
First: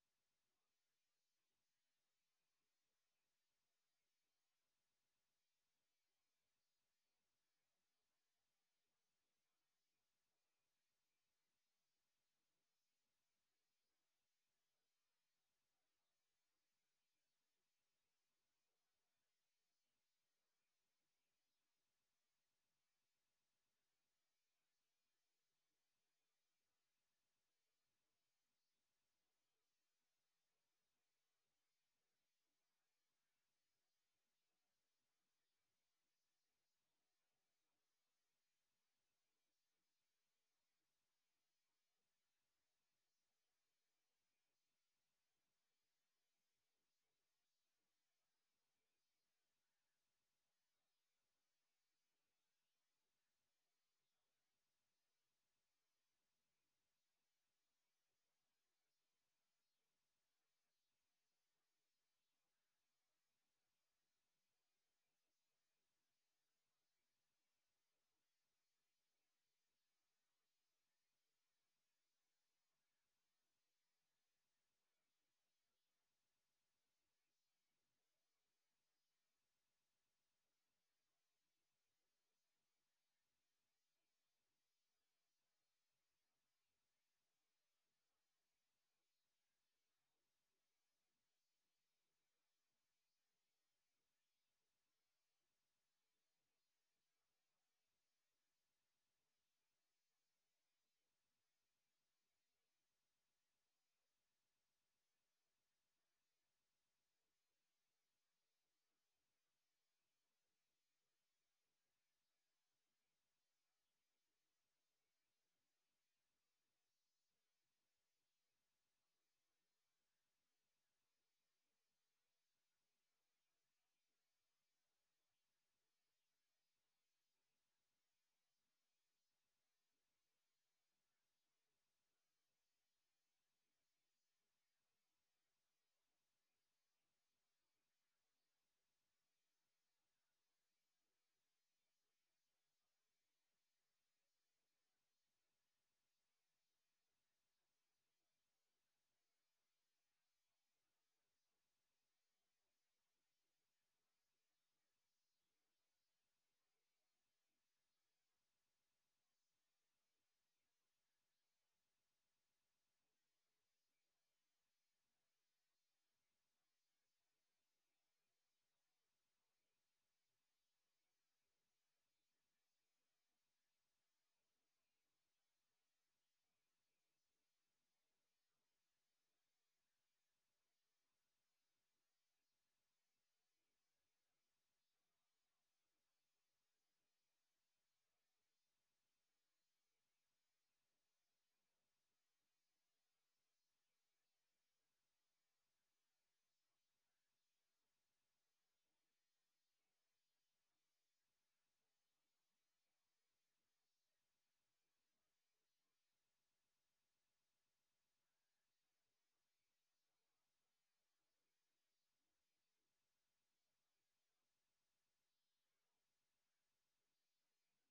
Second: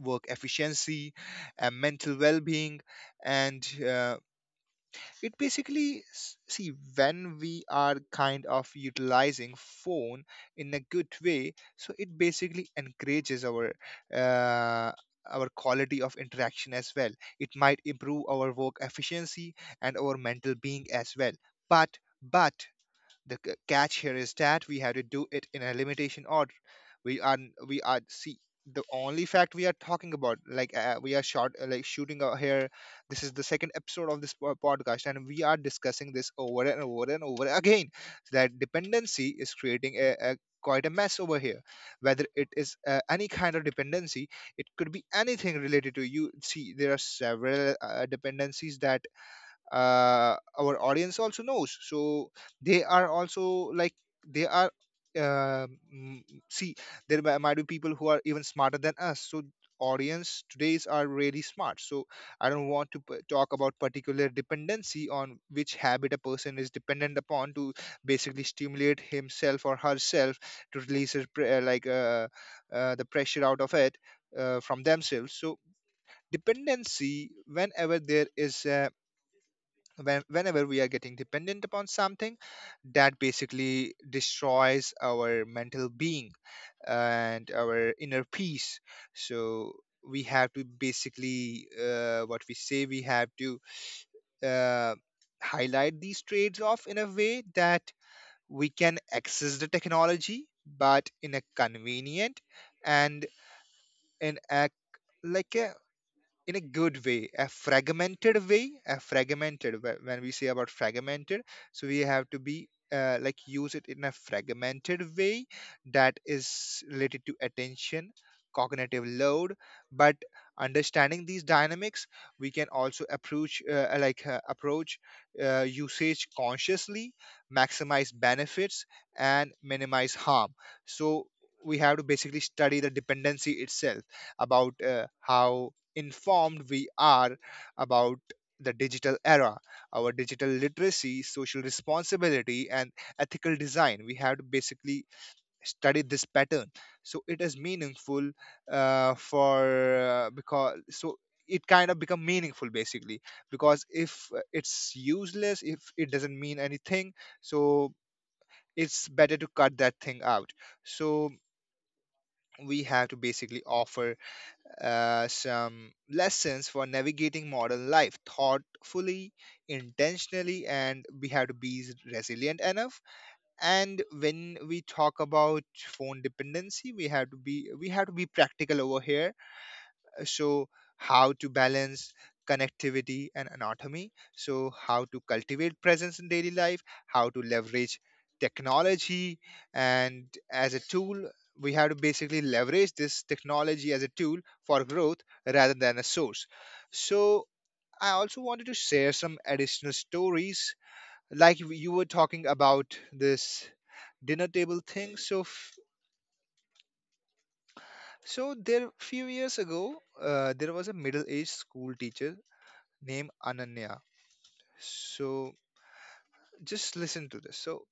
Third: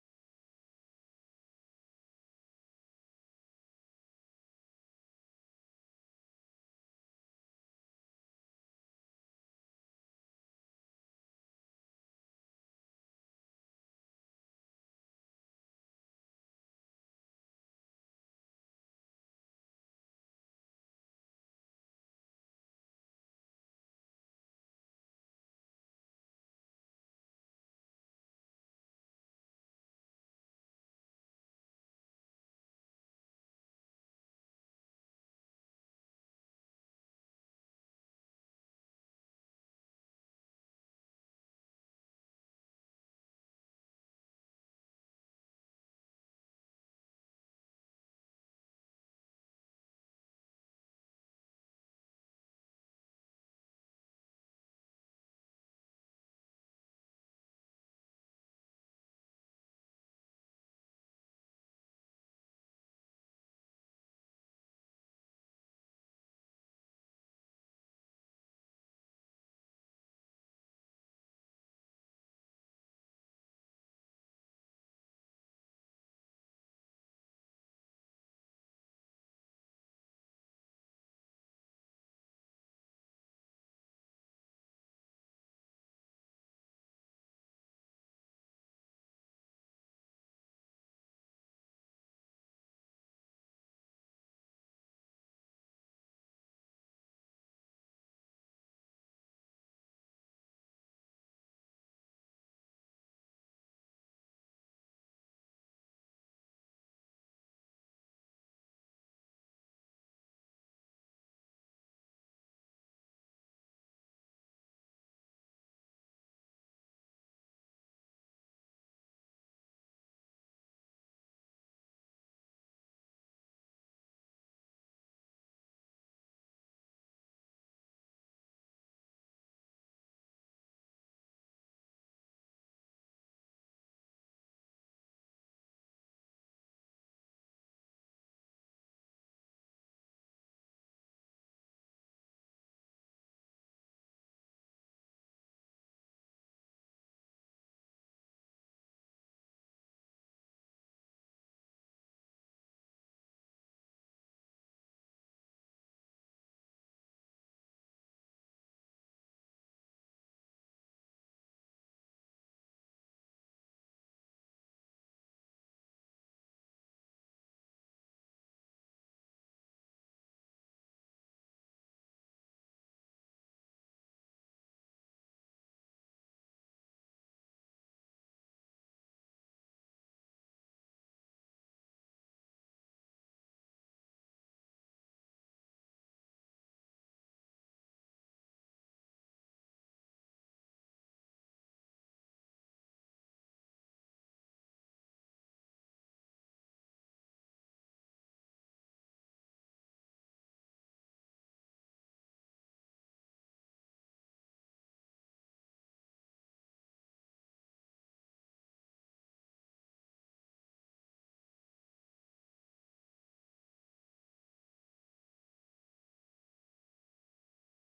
C: work efficiency, and mental well-being. And it basically see, when we are kind of utilizing phone in a good way, so it basically encourages uh, our quality of interaction as well. It might improve our work efficiency and our mental being as well. but but the catch here is that we have to do it in a limitation order. We are we are see the only fact we are talking about, like, we are shot like shooting out here. This is the second episode of this podcast and we are discussing this over and over and over again. So that dependency is creating a quite a mess over here, whether it is any kind of dependency. It could be anything related to, you see, there are several dependencies that our audience also knows, so they are also like, they are uh, mm, see, there might be people who are even smarter than us, so audience today's are really smart. So I don't want to talk about particular dependency on which habit a person is dependent upon to basically stimulate himself or herself, to release his pre- like the pressure out of it, from themselves. So dependency, whenever there is a, whenever we are getting dependent upon something, that basically destroys our mental being and our inner peace. So we have to basically, what we say, we have to uh, highlight these trades off in a way that we can access the technology, but in a convenient and in a like a in a good way, a fragmented way, a fragmented, when we say about fragmented. So we have to be, use it in a fragmented way that is related to attention, cognitive load. But understanding these dynamics, we can also approach usage consciously, maximize benefits, and minimize harm. So we have to basically study the dependency itself, about how informed we are about the digital era, our digital literacy, social responsibility, and ethical design. We have to basically study this pattern. So it is meaningful, for because so it kind of become meaningful basically, because if it's useless, if it doesn't mean anything, so it's better to cut that thing out. So we have to basically offer some lessons for navigating modern life thoughtfully, intentionally, and we have to be resilient enough. And when we talk about phone dependency, we have to be practical over here. So how to balance connectivity and anatomy, so how to cultivate presence in daily life, how to leverage technology and as a tool. We have to basically leverage this technology as a tool for growth rather than a source. So I also wanted to share some additional stories, like you were talking about this dinner table thing, so so there few years ago, there was a middle-aged school teacher named Ananya. So just listen to this. So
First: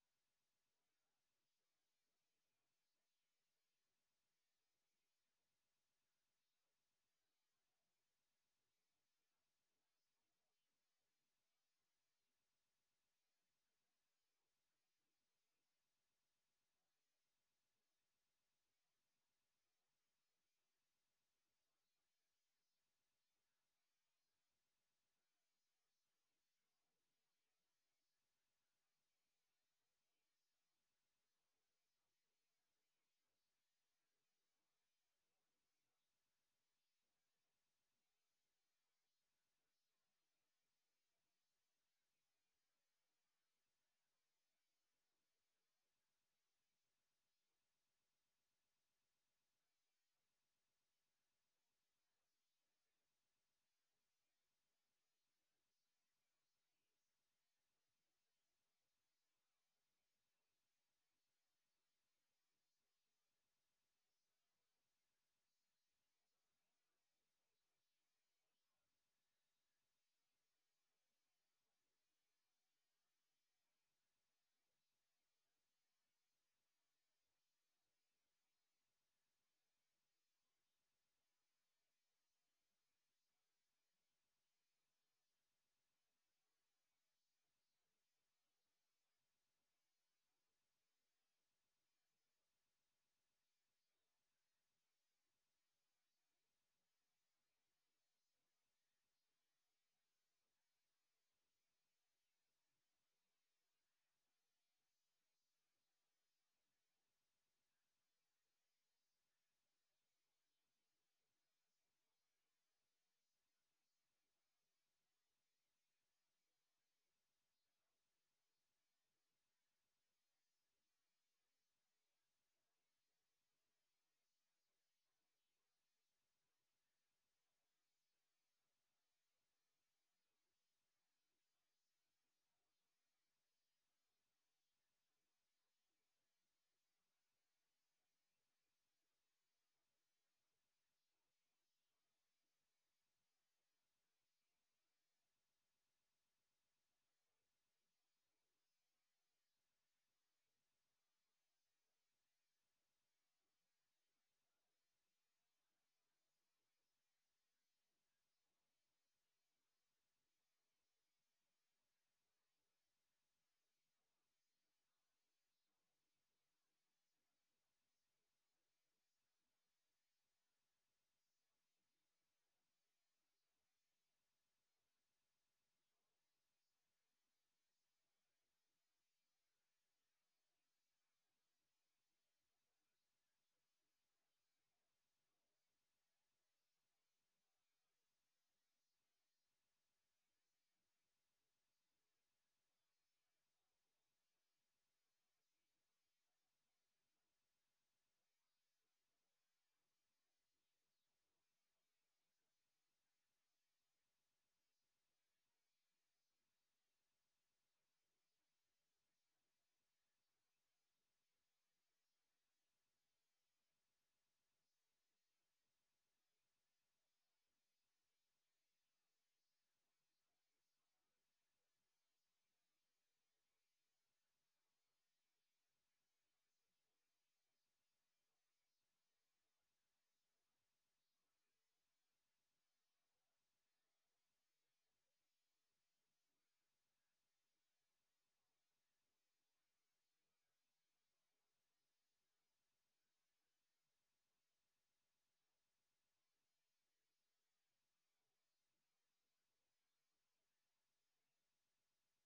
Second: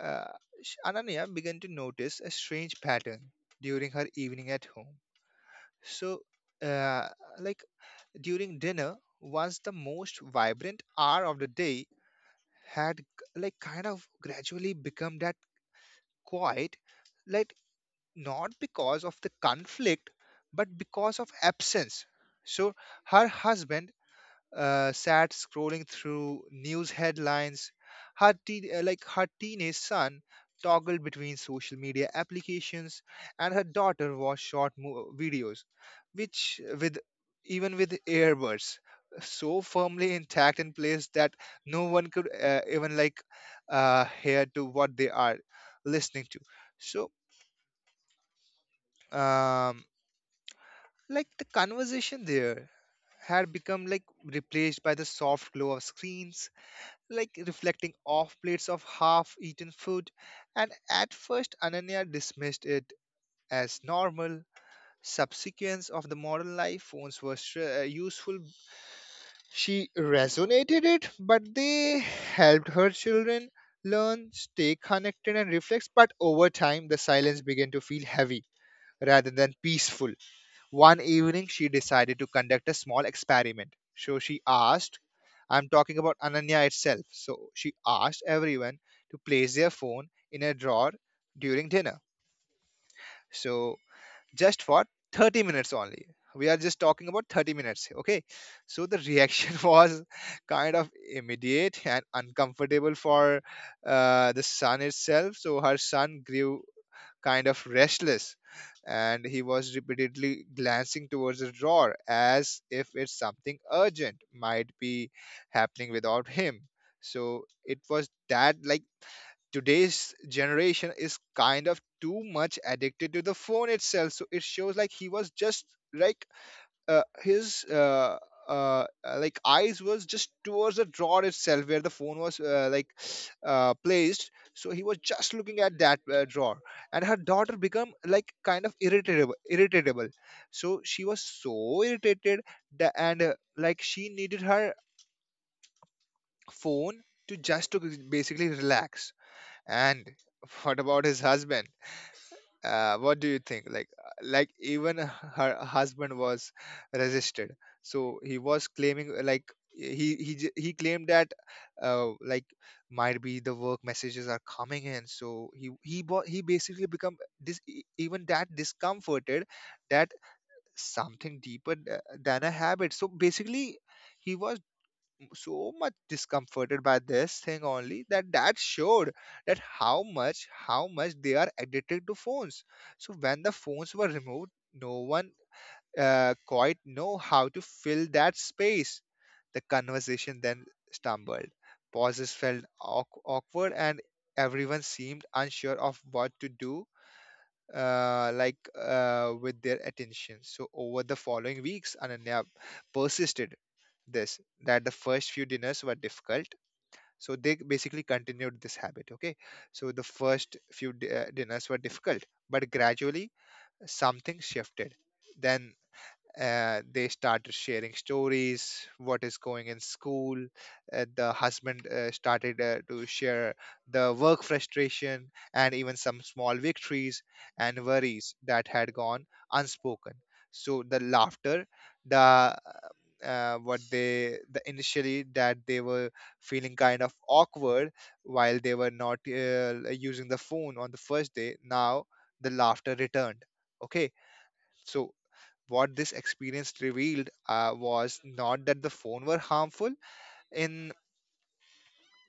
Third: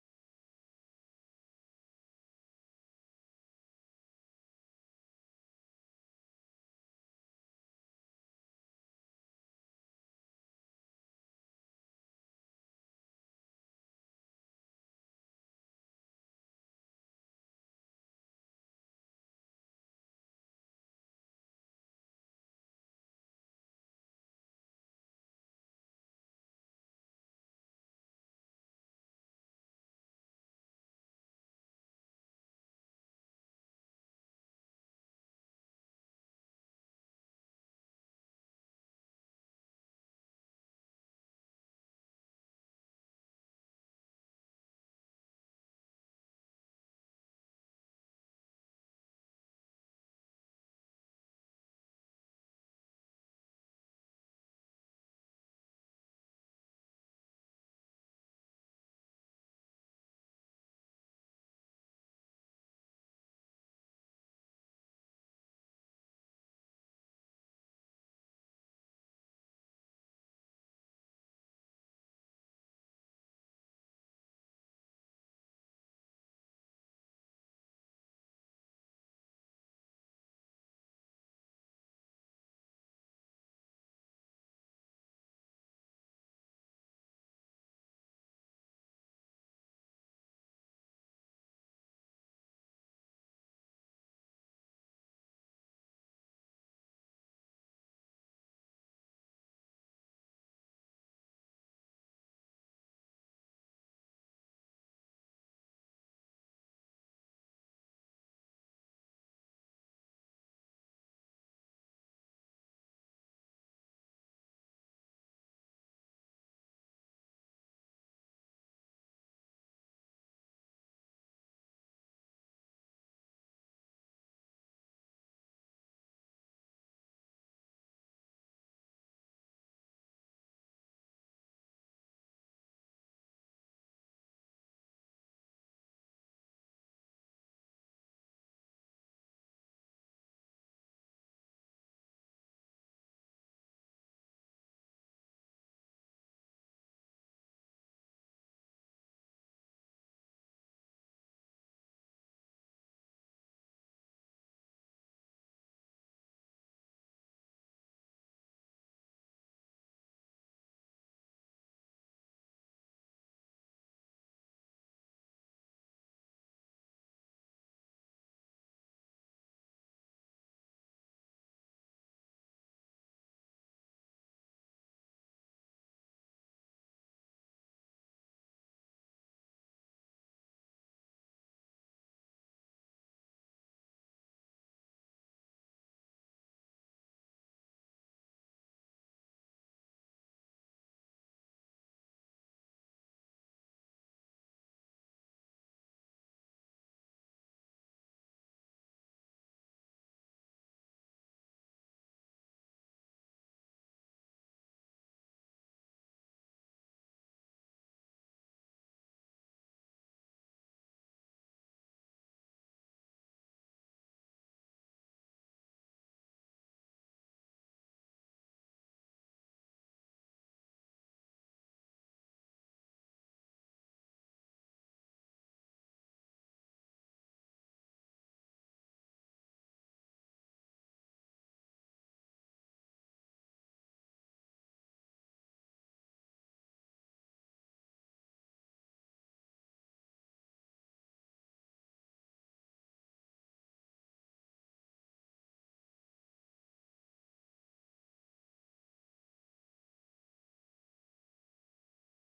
C: uh, Ananya began to notice a strange pattern during her evening at home. So uh, like during dinner was the most vibrant hour of the day, had kind of gradually become that quiet, like, not because of the conflict but because of absence. So her husband sat scrolling through news headlines. Her teenage son toggled between social media applications, and her daughter watched short videos, which with even with earbuds so firmly intact in place that no one could even hear to what they are listening to. So, um, the conversation there had become like replaced by the soft glow of screens, like reflecting off plates of half eaten food. And at first Ananya dismissed it as normal. Subsequence of the modern life, phones were useful. She resonated it, but they helped her children learn, stay connected, and reflect. But over time, the silence began to feel heavy rather than peaceful. One evening, she decided to conduct a small experiment. So she asked, I'm talking about Ananya itself. So she asked everyone to place their phone in a drawer during dinner. So just for 30 minutes only. We are just talking about 30 minutes. Okay. So the reaction was kind of immediate and uncomfortable for the son itself. So her son grew kind of restless, and he was repeatedly glancing towards the drawer as if it's something urgent might be happening without him. So it was that like today's generation is kind of too much addicted to the phone itself. So it shows like he was just like, his like eyes was just towards the drawer itself where the phone was placed, so he was just looking at that drawer. And her daughter become like kind of irritable, so she was so irritated that, and she needed her phone to just to basically relax. And what about his husband, what do you think, like, even her husband was resisted. So he was claiming, he claimed that uh, like might be the work messages are coming in, so he he basically become this, even that discomforted, that something deeper than a habit. So basically he was so much discomforted by this thing only, that that showed that how much they are addicted to phones. So when the phones were removed, no one quite know how to fill that space. The conversation then stumbled, pauses felt awkward, and everyone seemed unsure of what to do uh, like with their attention. So over the following weeks, Ananya persisted this, that the first few dinners were difficult. So they basically continued this habit. Okay, so the first few dinners were difficult, but gradually something shifted. Then they started sharing stories, what is going in school. The husband started to share the work frustration and even some small victories and worries that had gone unspoken. So the laughter, the what they the initially that they were feeling kind of awkward while they were not using the phone on the first day, now the laughter returned. Okay. So what this experience revealed was not that the phone were harmful in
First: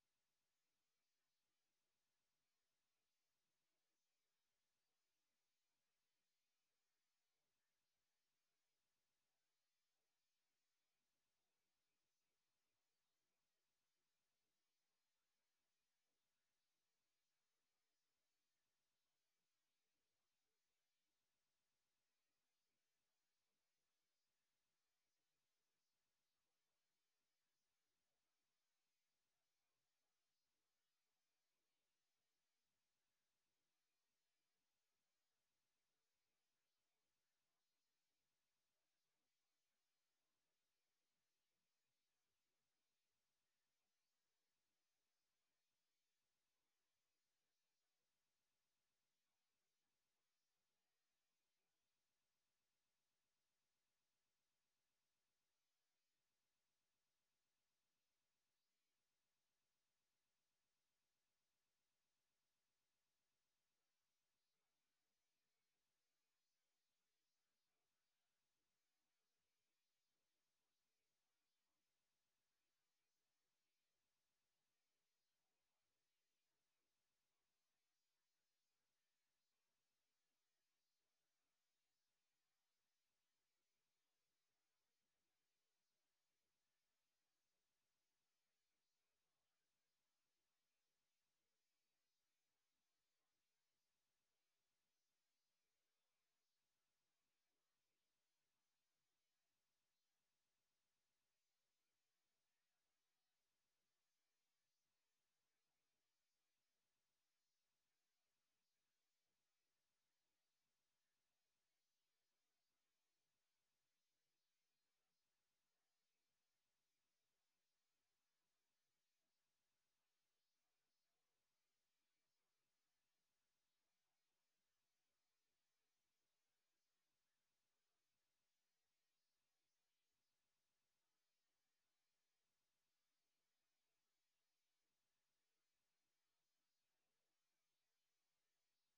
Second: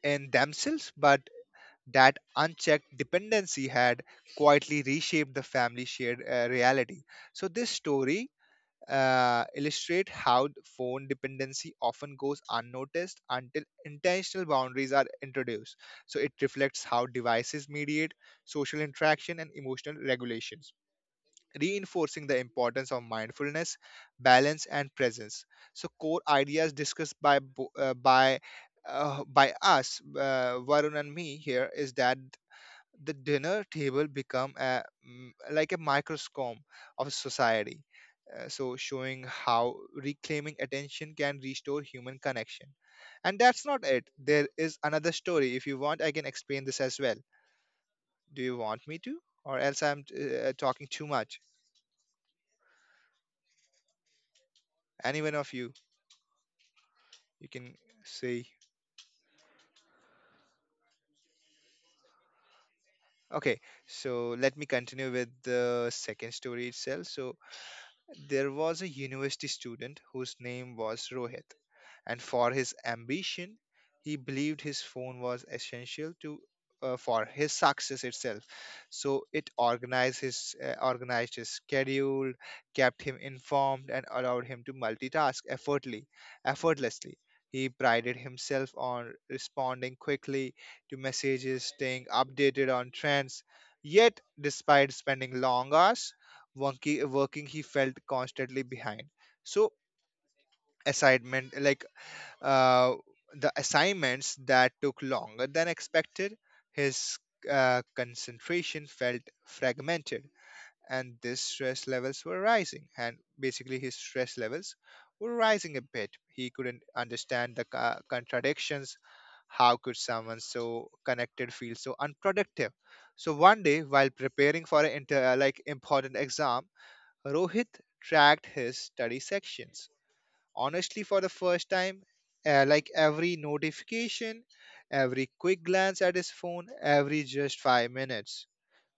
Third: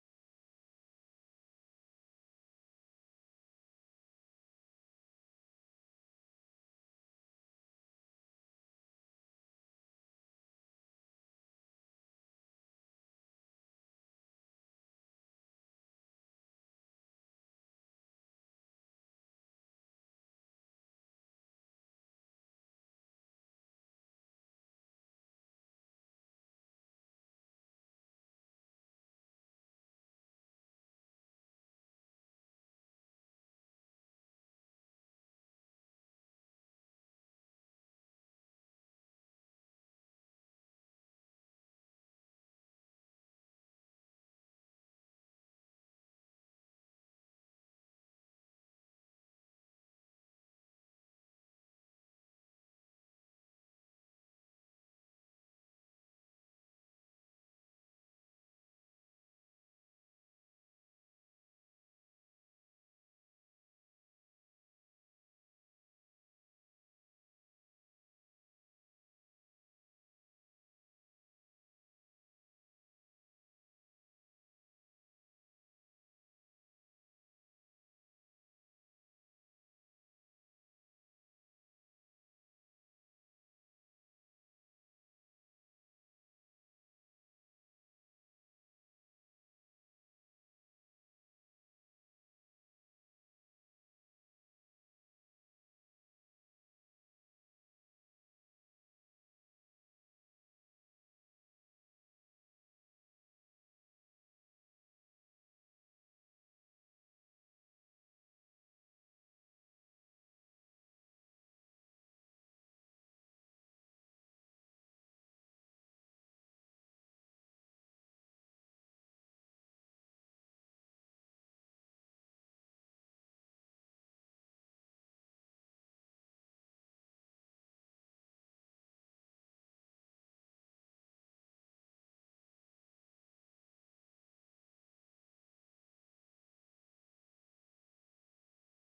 C: in themselves, but that unchecked dependency had quietly reshaped the family shared reality. So this story illustrate how phone dependency often goes unnoticed until intentional boundaries are introduced. So it reflects how devices mediate social interaction and emotional regulations, reinforcing the importance of mindfulness, balance, and presence. So, core ideas discussed by bo- by us, Varun and me here, is that the dinner table become a, mm, like a microscope of society. So, showing how reclaiming attention can restore human connection. And that's not it. There is another story. If you want, I can explain this as well. Do you want me to? Or else I'm talking too much. Any one of you, you can say. Okay, so let me continue with the second story itself. So there was a university student whose name was Rohit. And for his ambition, he believed his phone was essential to, for his success itself. So it organized his organized his schedule, kept him informed, and allowed him to multitask effortlessly. Effortlessly, he prided himself on responding quickly to messages, staying updated on trends. Yet, despite spending long hours, wonky, working, he felt constantly behind. So, assignment like uh, the assignments that took longer than expected. His concentration felt fragmented, and this stress levels were rising. And basically, his stress levels were rising a bit. He couldn't understand the contradictions. How could someone so connected feel so unproductive? So one day, while preparing for an important exam, Rohit tracked his study sections honestly for the first time. Every notification, every quick glance at his phone, every just 5 minutes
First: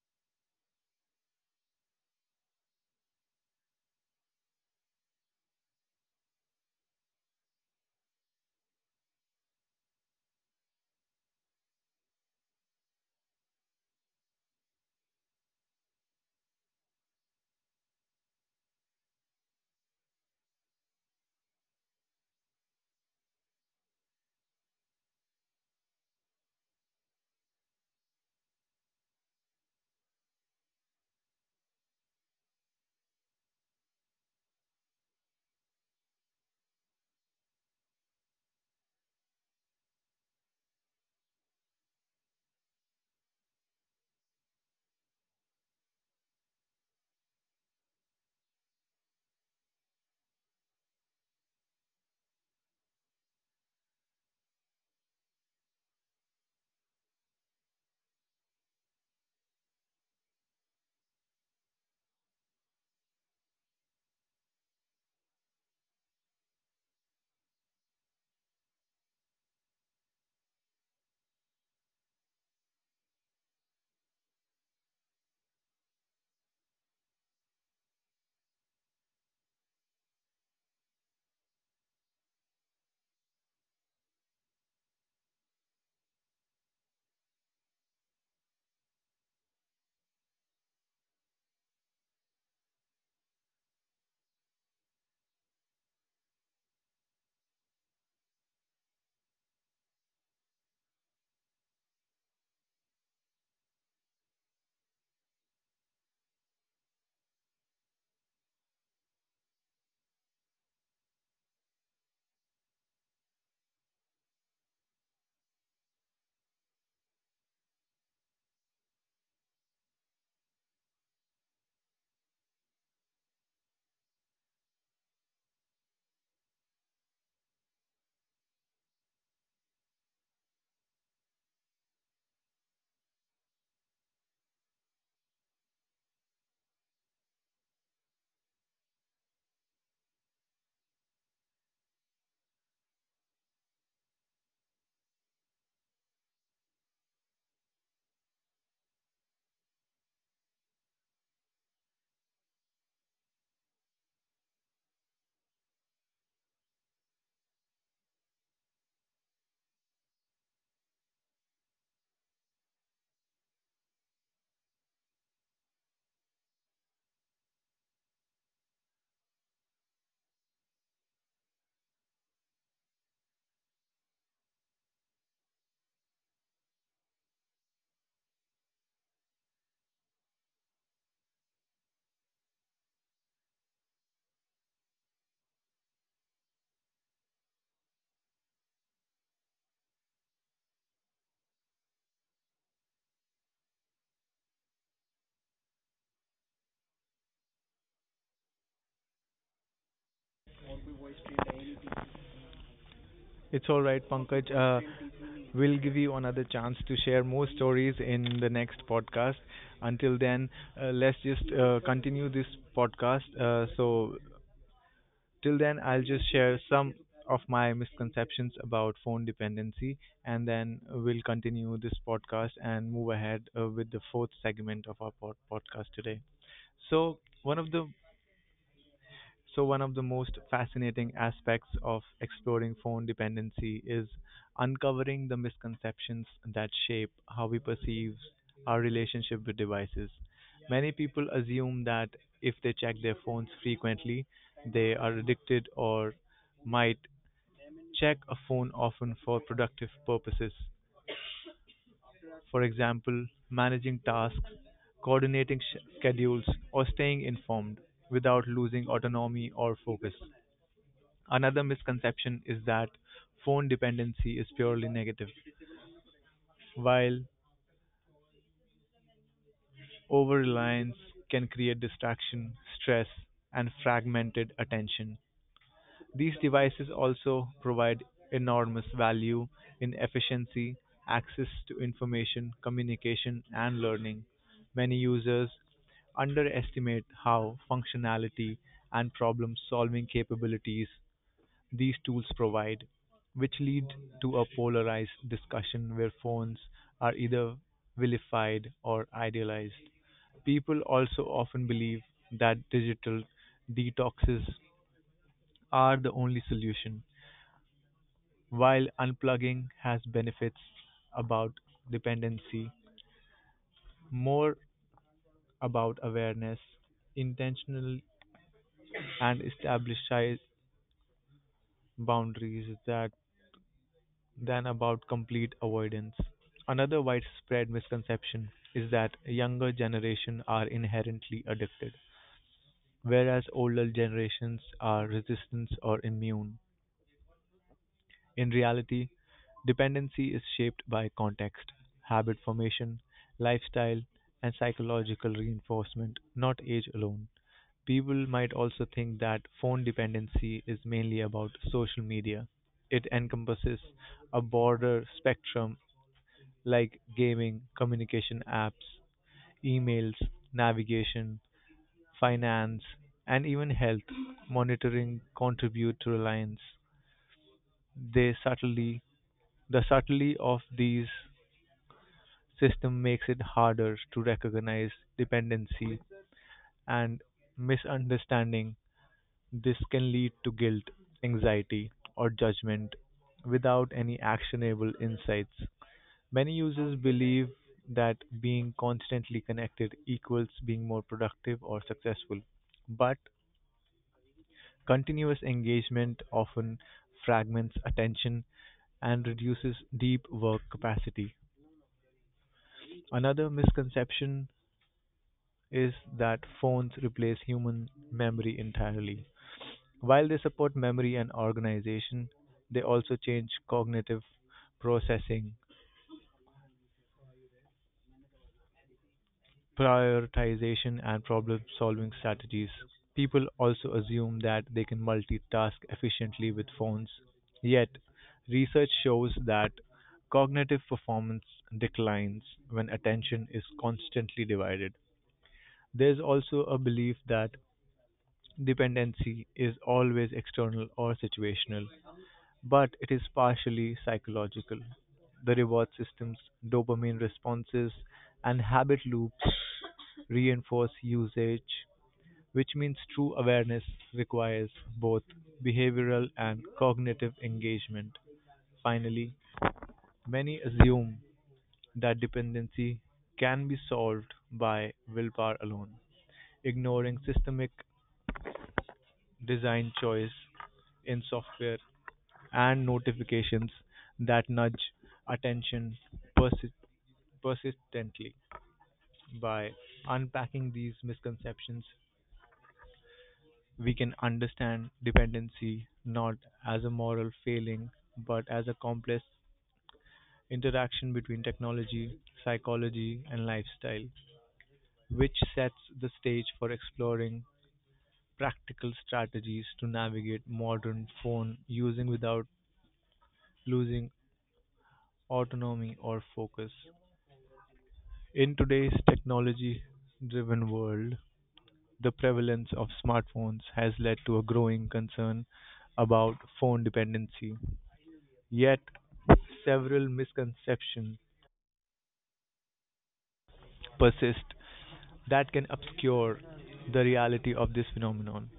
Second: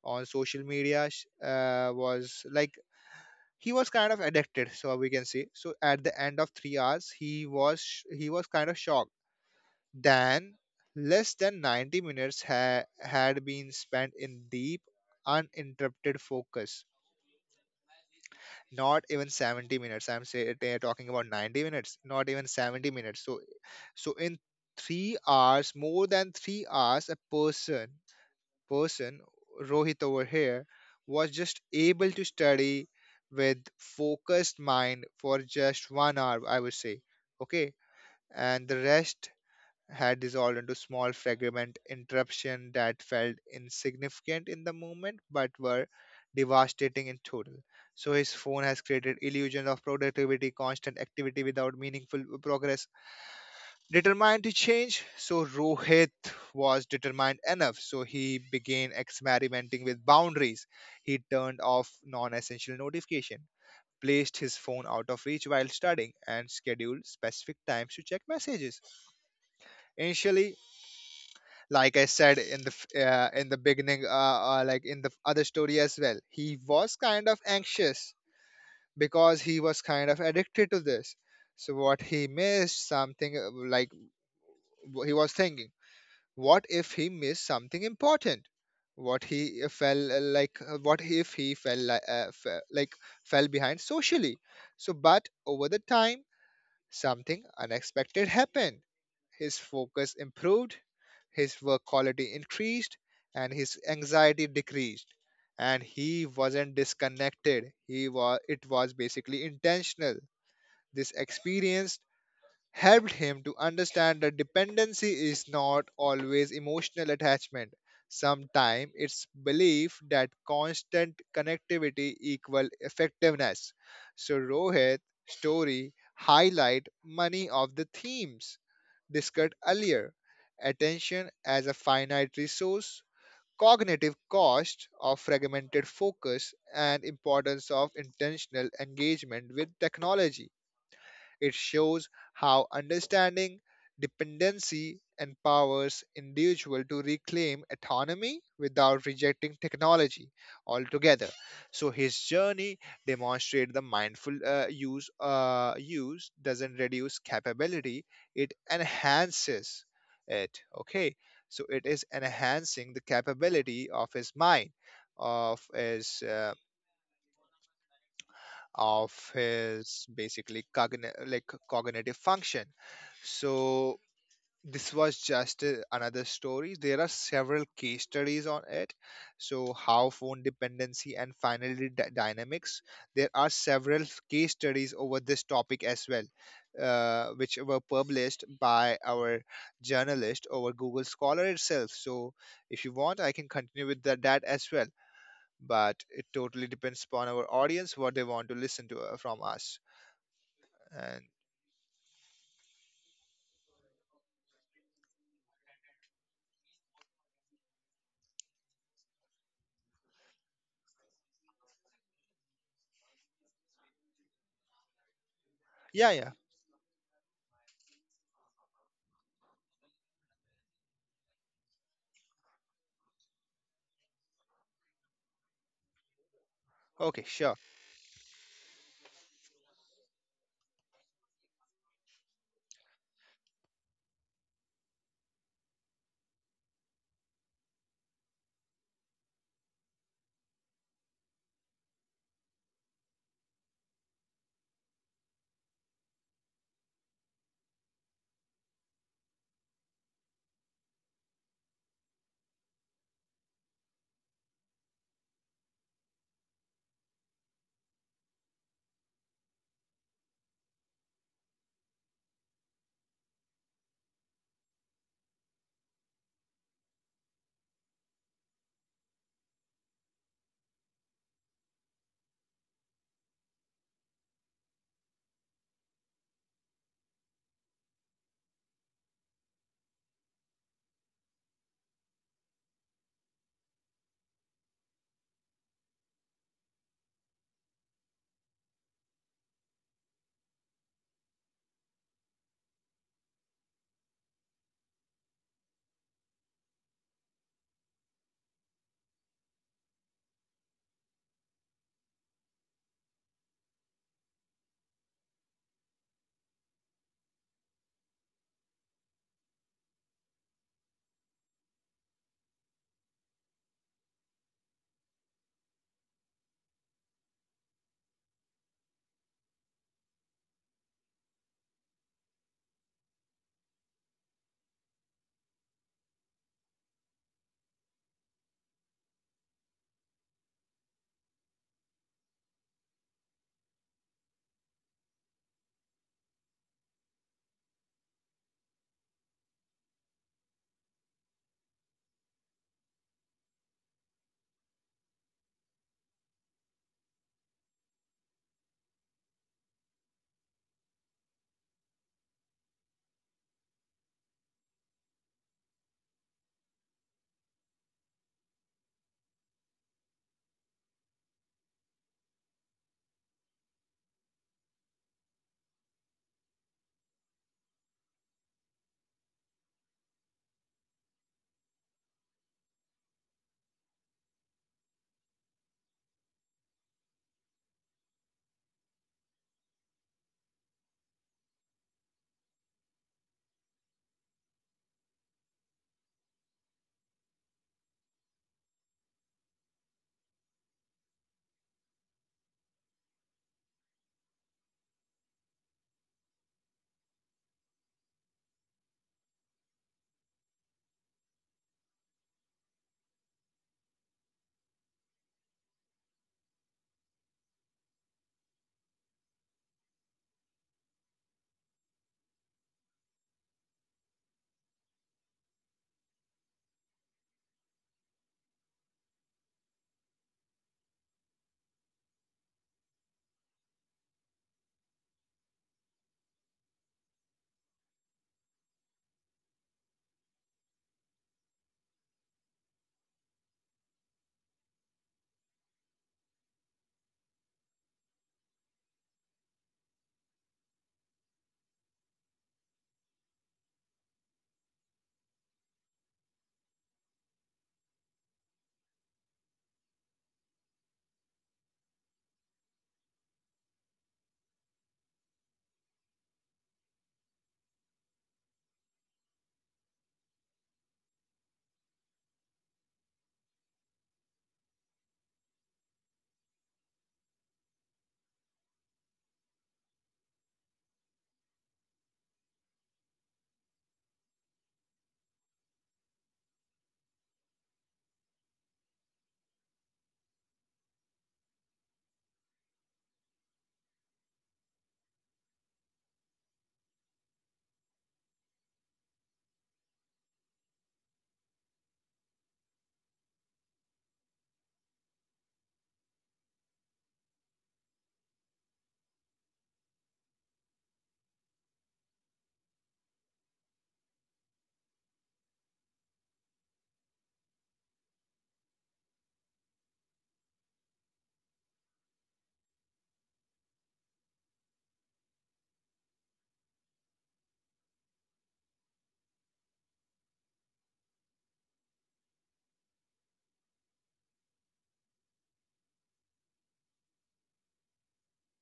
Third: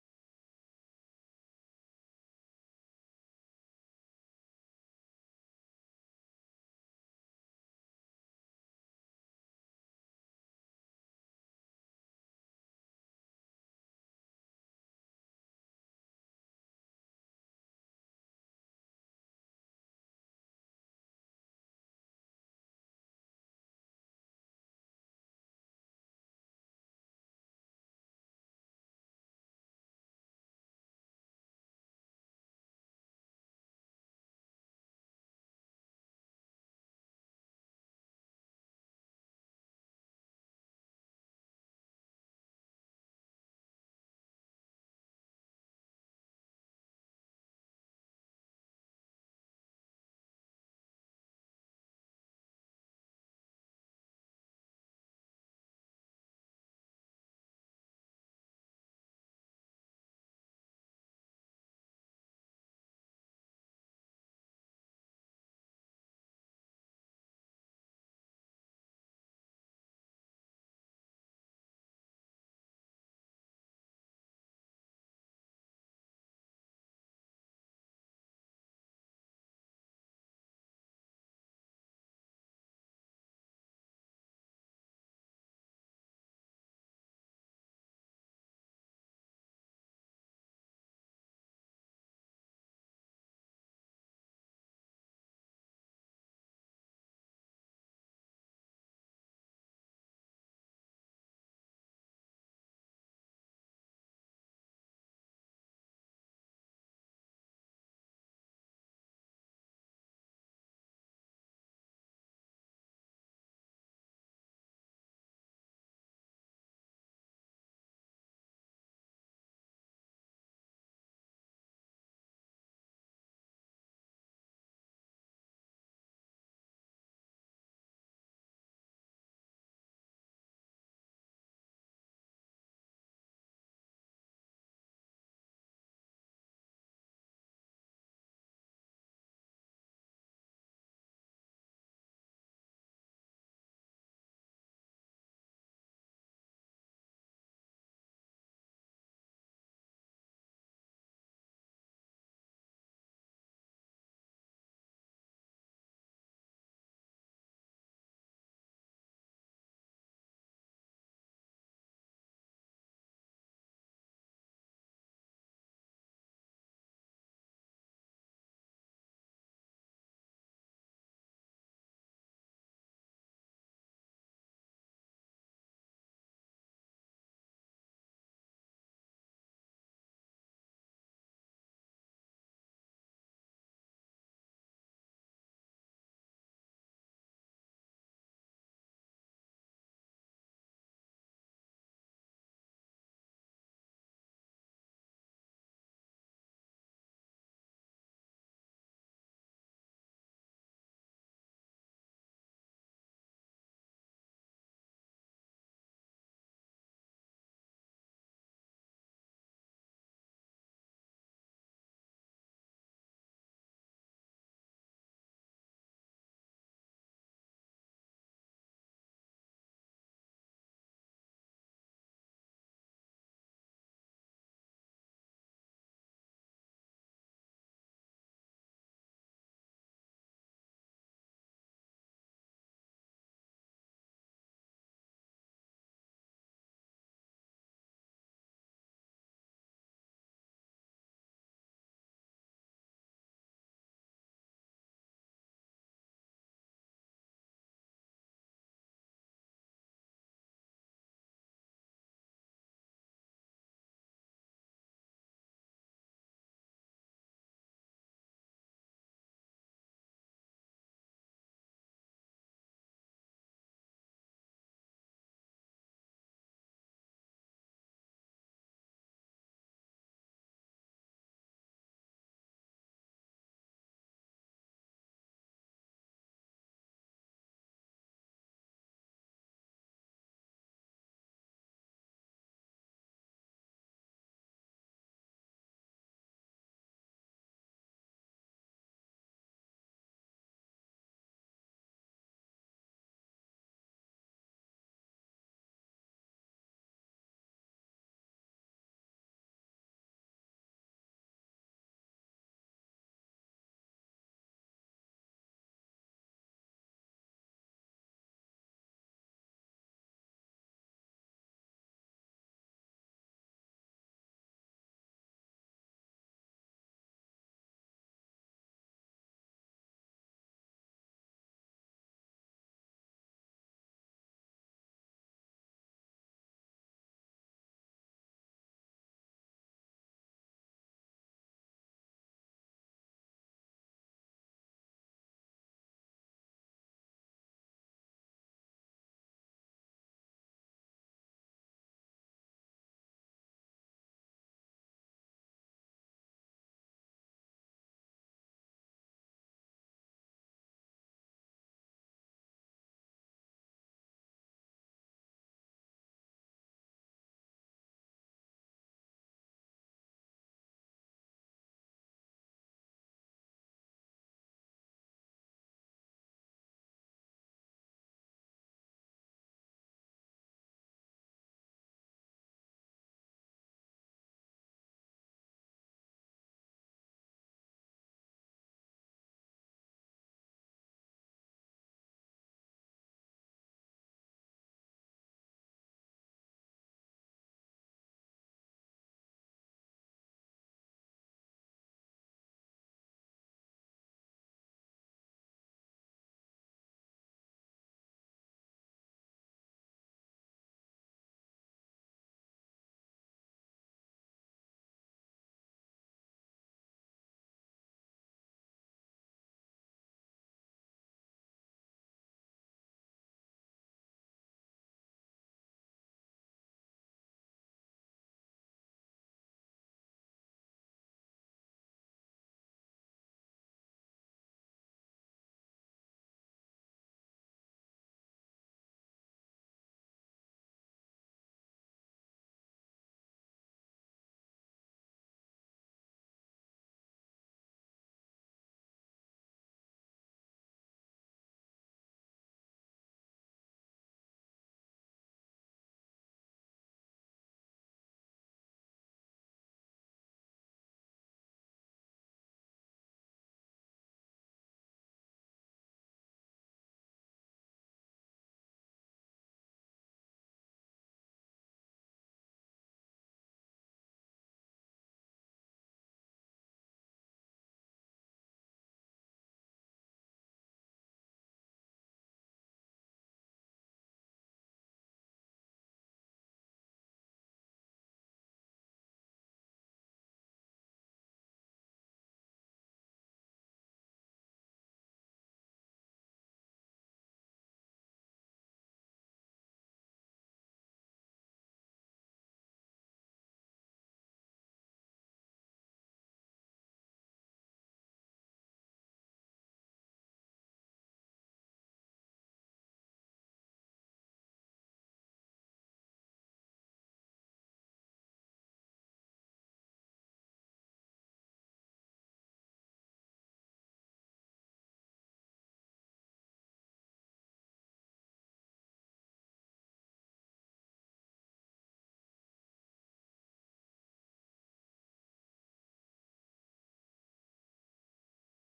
C: on social media was like, he was kind of addicted, so we can say. So at the end of 3 hours he was he was kind of shocked. Then less than 90 minutes had been spent in deep uninterrupted focus. Not even 70 minutes, I'm talking about 90 minutes, not even 70 minutes. So, so in 3 hours, more than 3 hours, a person, Rohit over here, was just able to study with focused mind for just 1 hour I would say. Okay. And the rest had dissolved into small fragment interruption that felt insignificant in the moment but were devastating in total. So his phone has created illusion of productivity, constant activity without meaningful progress. Determined to change, so Rohit was determined enough. So he began experimenting with boundaries. He turned off non-essential notification, placed his phone out of reach while studying, and scheduled specific times to check messages. Initially, like I said in in the beginning, in the other story as well, he was kind of anxious because he was kind of addicted to this. So what he missed something he was thinking, what if he missed something important? What he fell like? What if he fell li- fe- like fell behind socially? So, but over the time, something unexpected happened. His focus improved, his work quality increased, and his anxiety decreased. And he wasn't disconnected, he was, it was basically intentional. This experience helped him to understand that dependency is not always emotional attachment. Sometimes it's belief that constant connectivity equal effectiveness. So Rohit's story highlight many of the themes discussed earlier. Attention as a finite resource, cognitive cost of fragmented focus, and importance of intentional engagement with technology. It shows how understanding dependency empowers individual to reclaim autonomy without rejecting technology altogether. So his journey demonstrates the mindful use doesn't reduce capability; it enhances it. Okay, so it is enhancing the capability of his mind, of his uh, of his basically cognitive function. So this was just another story. There are several case studies on it. So how phone dependency and finally dynamics. There are several case studies over this topic as well, which were published by our journalist over Google Scholar itself. So if you want, I can continue with that as well, but it totally depends upon our audience what they want to listen to from us. And
A: It's all right, Pankaj. We'll give you another chance to share more stories in the next podcast. Until then, let's just continue this podcast. So, till then, I'll
C: yeah,
A: just
C: yeah.
A: share some of my misconceptions about phone dependency, and then we'll continue this podcast and move ahead with the fourth segment of our podcast today. So,
C: Okay, sure.
A: one of the so, one of the most fascinating aspects of exploring phone dependency is uncovering the misconceptions that shape how we perceive our relationship with devices. Many people assume that if they check their phones frequently, they are addicted or might check a phone often for productive purposes. For example, managing tasks, coordinating schedules, or staying informed without losing autonomy or focus. Another misconception is that phone dependency is purely negative, while over reliance can create distraction, stress, and fragmented attention. These devices also provide enormous value in efficiency, access to information, communication, and learning. Many users underestimate how functionality and problem solving capabilities these tools provide, which lead to a polarized discussion where phones are either vilified or idealized. People also often believe that digital detoxes are the only solution. While unplugging has benefits about dependency, more about awareness, intentional, and established boundaries that than about complete avoidance. Another widespread misconception is that younger generation are inherently addicted, whereas older generations are resistant or immune. In reality, dependency is shaped by context, habit formation, lifestyle, and psychological reinforcement, not age alone. People might also think that phone dependency is mainly about social media. It encompasses a broader spectrum like gaming, communication apps, emails, navigation, finance, and even health monitoring contribute to reliance. They subtly, the subtlety of these system makes it harder to recognize dependency and misunderstanding. This can lead to guilt, anxiety, or judgment without any actionable insights. Many users believe that being constantly connected equals being more productive or successful, but continuous engagement often fragments attention and reduces deep work capacity. Another misconception is that phones replace human memory entirely. While they support memory and organization, they also change cognitive processing prioritization and problem-solving strategies, people also assume that they can multitask efficiently with phones. Yet, research shows that cognitive performance declines when attention is constantly divided. There's also a belief that dependency is always external or situational, but it is partially psychological. The reward systems, dopamine responses, and habit loops reinforce usage, which means true awareness requires both behavioral and cognitive engagement. Finally, many assume that dependency can be solved by willpower alone, ignoring systemic design choice in software and notifications that nudge attention persi- persistently. By unpacking these misconceptions, we can understand dependency not as a moral failing, but as a complex interaction between technology, psychology, and lifestyle, which sets the stage for exploring practical strategies to navigate modern phone using without losing autonomy or focus. In today's technology driven world, the prevalence of smartphones has led to a growing concern about phone dependency. Yet, several misconceptions persist that can obscure the reality of this phenomenon.